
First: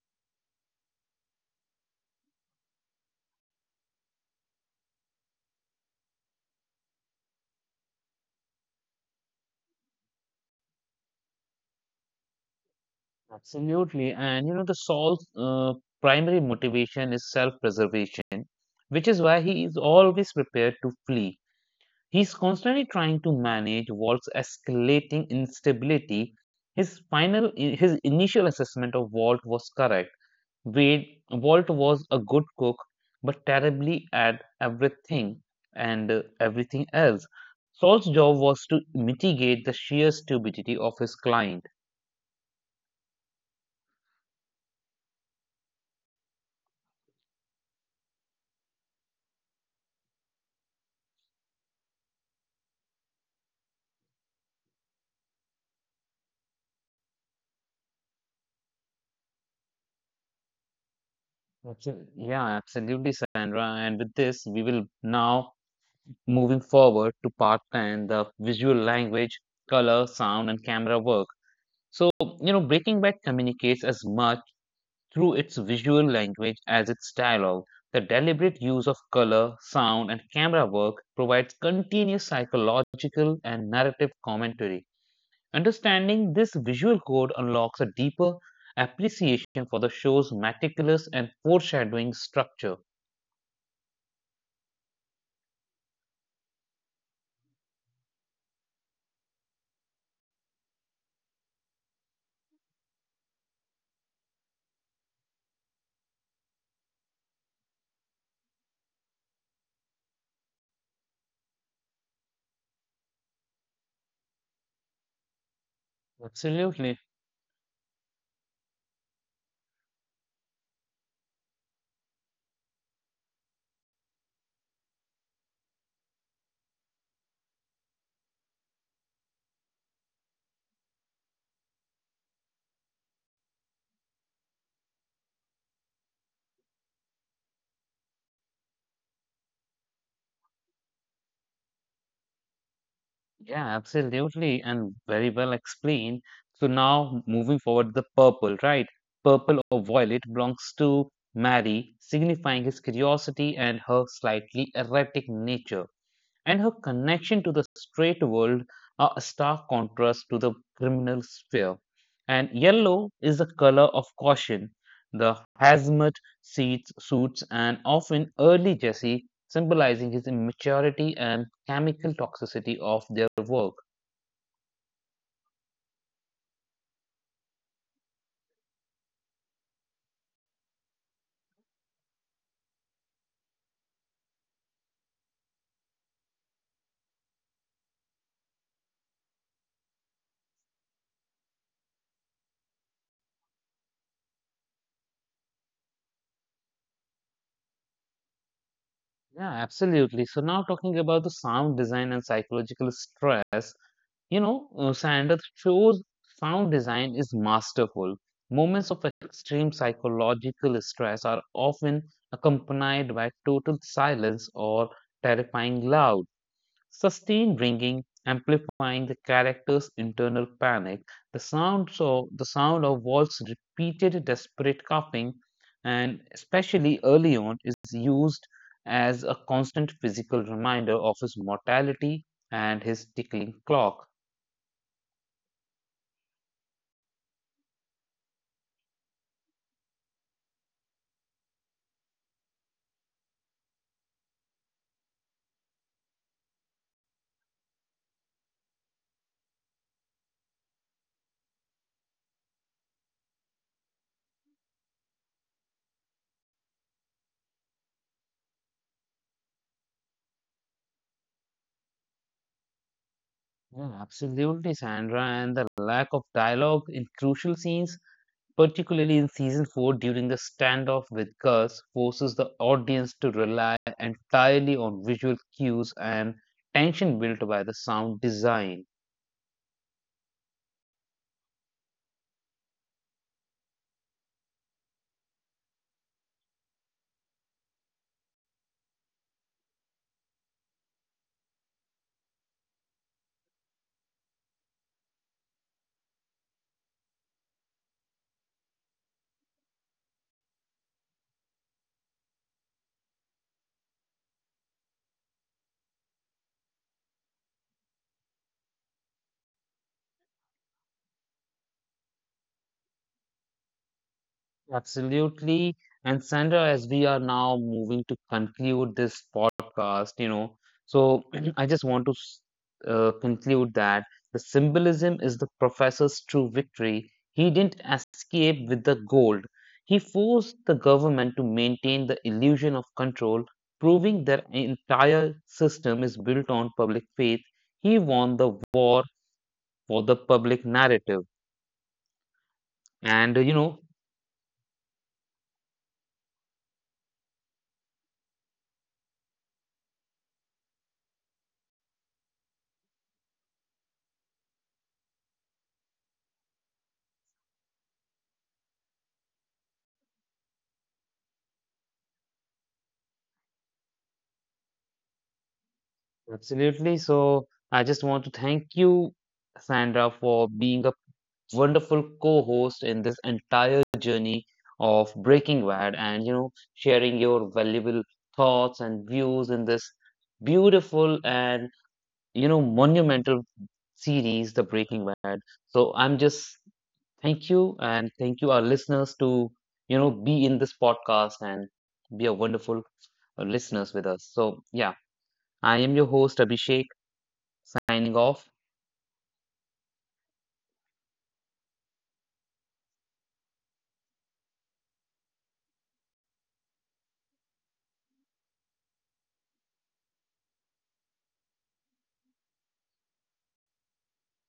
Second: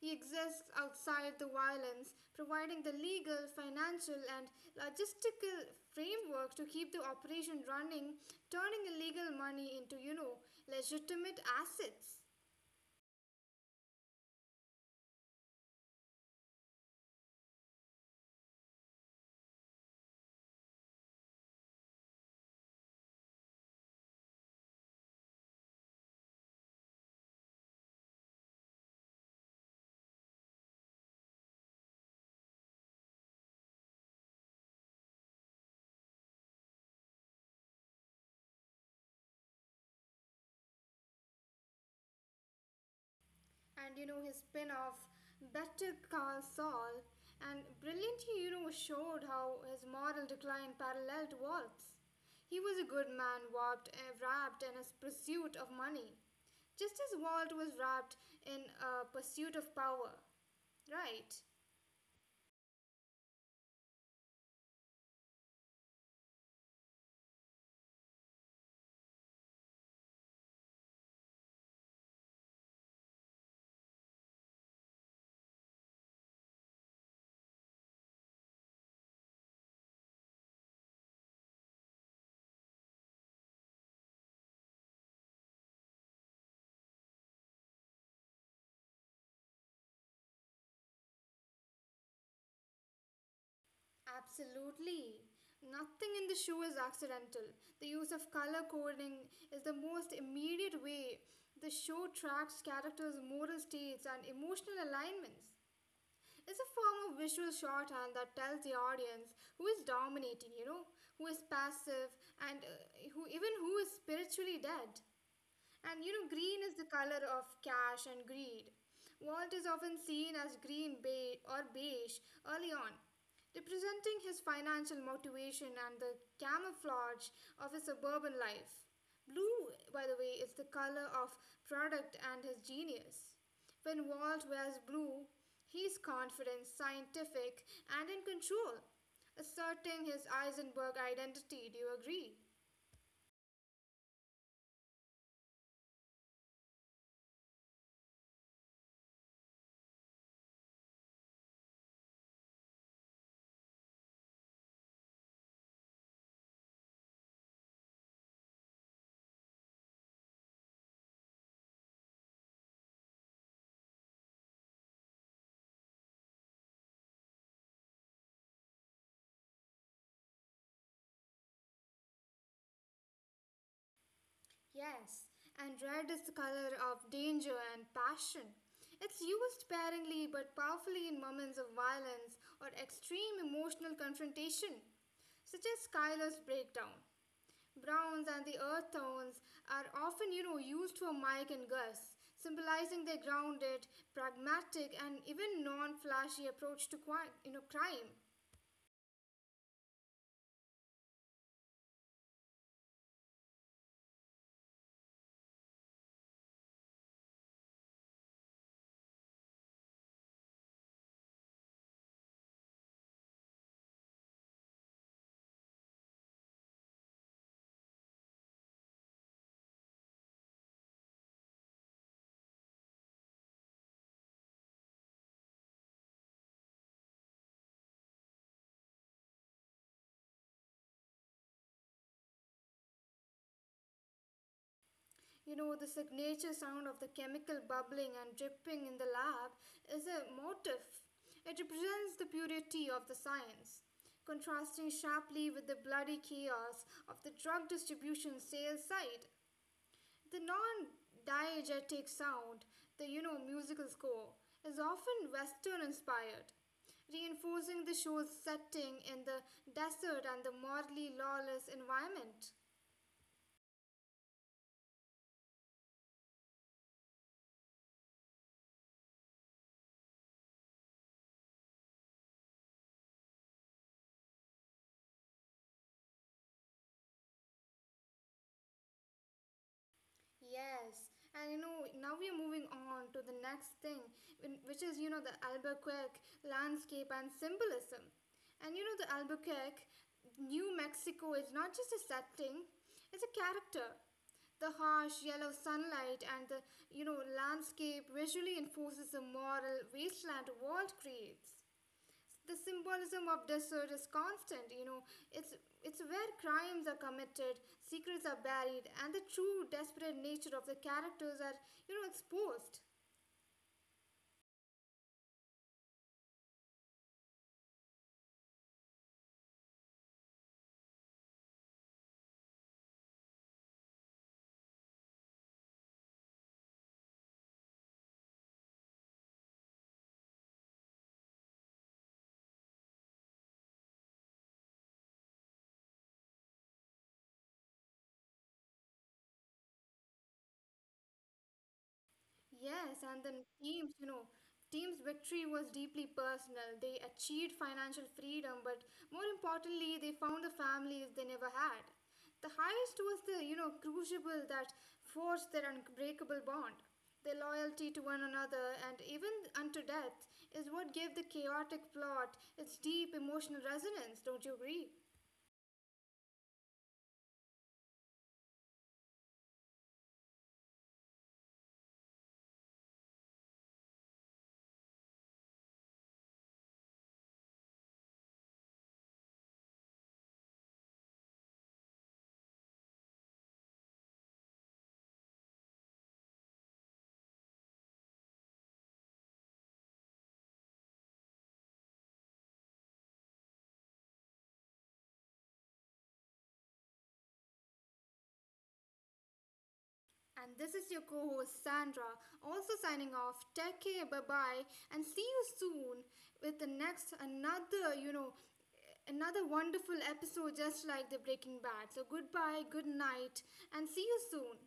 Speaker 2: He exists outside the violence, providing the legal, financial, and logistical framework to keep the operation running, turning illegal money into, legitimate assets.
Speaker 1: Absolutely. The Saul's primary motivation is self preservation, which is why he is always prepared to flee. He's constantly trying to manage Walt's escalating instability. His initial assessment of Walt was correct. Wade, Walt was a good cook, but terribly at everything and everything else. Saul's job was to mitigate the sheer stupidity of his client.
Speaker 2: And you know, his spin off, Better Call Saul, and brilliantly, showed how his moral decline paralleled Walt's. He was a good man, wrapped in his pursuit of money. Just as Walt was wrapped in a pursuit of power, right?
Speaker 1: Yeah, absolutely, Sandra. And with this, we will now moving forward to part 10, the visual language, color, sound, and camera work. So, you know, Breaking Bad communicates as much through its visual language as its dialogue. The deliberate use of color, sound, and camera work provides continuous psychological and narrative commentary. Understanding this visual code unlocks a deeper appreciation for the show's meticulous and foreshadowing structure.
Speaker 2: Absolutely. Nothing in the show is accidental. The use of color coding is the most immediate way the show tracks characters' moral states and emotional alignments. It's a form of visual shorthand that tells the audience who is dominating, who is passive, and who even who is spiritually dead. And you know, green is the
Speaker 1: Absolutely.
Speaker 2: color of cash and greed. Walt is often seen as green beige or beige early on, representing his financial motivation and the camouflage of his suburban life. Blue, by the way, is the color of product and his genius. When Walt wears blue, he's confident, scientific, and in control, asserting his Eisenberg identity. Do you agree?
Speaker 1: Yeah, absolutely, and very well explained. So now moving forward, the purple, right? Purple or violet belongs to Mary, signifying his curiosity and her slightly erratic nature and her connection to the straight world are a stark contrast to the criminal sphere. And yellow is the color of caution, the hazmat seats, suits, and often early Jesse, symbolizing his immaturity and chemical toxicity of their work.
Speaker 2: Yes, and red is the color of danger and passion. It's used sparingly but powerfully in moments of violence or extreme emotional confrontation, such as Skylar's breakdown. Browns and the earth tones are often, used for Mike and Gus, symbolizing their grounded, pragmatic, and even non-flashy approach to you know, crime.
Speaker 1: Yeah, absolutely. So now talking about the sound design and psychological stress, you know, Sanders shows sound design is masterful. Moments of extreme psychological stress are often accompanied by total silence or terrifying loud. Sustained ringing, amplifying the character's internal panic, the sound of Walt's repeated desperate coughing, and especially early on, is used as a constant physical reminder of his mortality and his tickling clock.
Speaker 2: You know, the signature sound of the chemical bubbling and dripping in the lab is a motif. It represents the purity of the science, contrasting sharply with the bloody chaos of the drug distribution sales side. The non diegetic sound, the musical score, is often Western inspired, reinforcing the show's setting in the desert and the morally lawless environment.
Speaker 1: Yeah, absolutely, Sandra, and the lack of dialogue in crucial scenes particularly in season 4 during the standoff with Gus, forces the audience to rely entirely on visual cues and tension built by the sound design.
Speaker 2: Yes, and you know, now we are moving on to the next thing, which is, the Albuquerque landscape and symbolism. And you know, the Albuquerque, New Mexico is not just a setting, it's a character. The harsh yellow sunlight and the, landscape visually enforces the moral wasteland world creates the symbolism of desert is constant you know it's it's where crimes are committed secrets are buried and the true desperate nature of the characters are you know exposed.
Speaker 1: Absolutely. And Sandra, as we are now moving to conclude this podcast, you know, so I just want to conclude that the symbolism is the professor's true victory. He didn't escape with the gold. He forced the government to maintain the illusion of control, proving their entire system is built on public faith. He won the war for the public narrative.
Speaker 2: Yes, and then
Speaker 1: And, uh, you know,
Speaker 2: teams, team's victory was deeply personal. They achieved financial freedom, but more importantly, they found the families they never had. The highest was the, crucible that forged their unbreakable bond. Their loyalty to one another and even unto death is what gave the chaotic plot its deep emotional resonance, don't you agree?
Speaker 1: Absolutely. So I just want to thank you, Sandra, for being a wonderful co-host in this entire journey of Breaking Bad and, you know, sharing your valuable thoughts and views in this beautiful and, you know, monumental series, The Breaking Bad. So I'm just thank you and thank you our listeners to, you know, be in this podcast and be a wonderful listeners with us. So yeah, I am your host, Abhishek signing off
Speaker 2: And this is your co host Sandra, also signing off. Take care, bye bye, and see you soon with the next another, another wonderful episode just like the Breaking Bad. So goodbye, good night, and see you soon.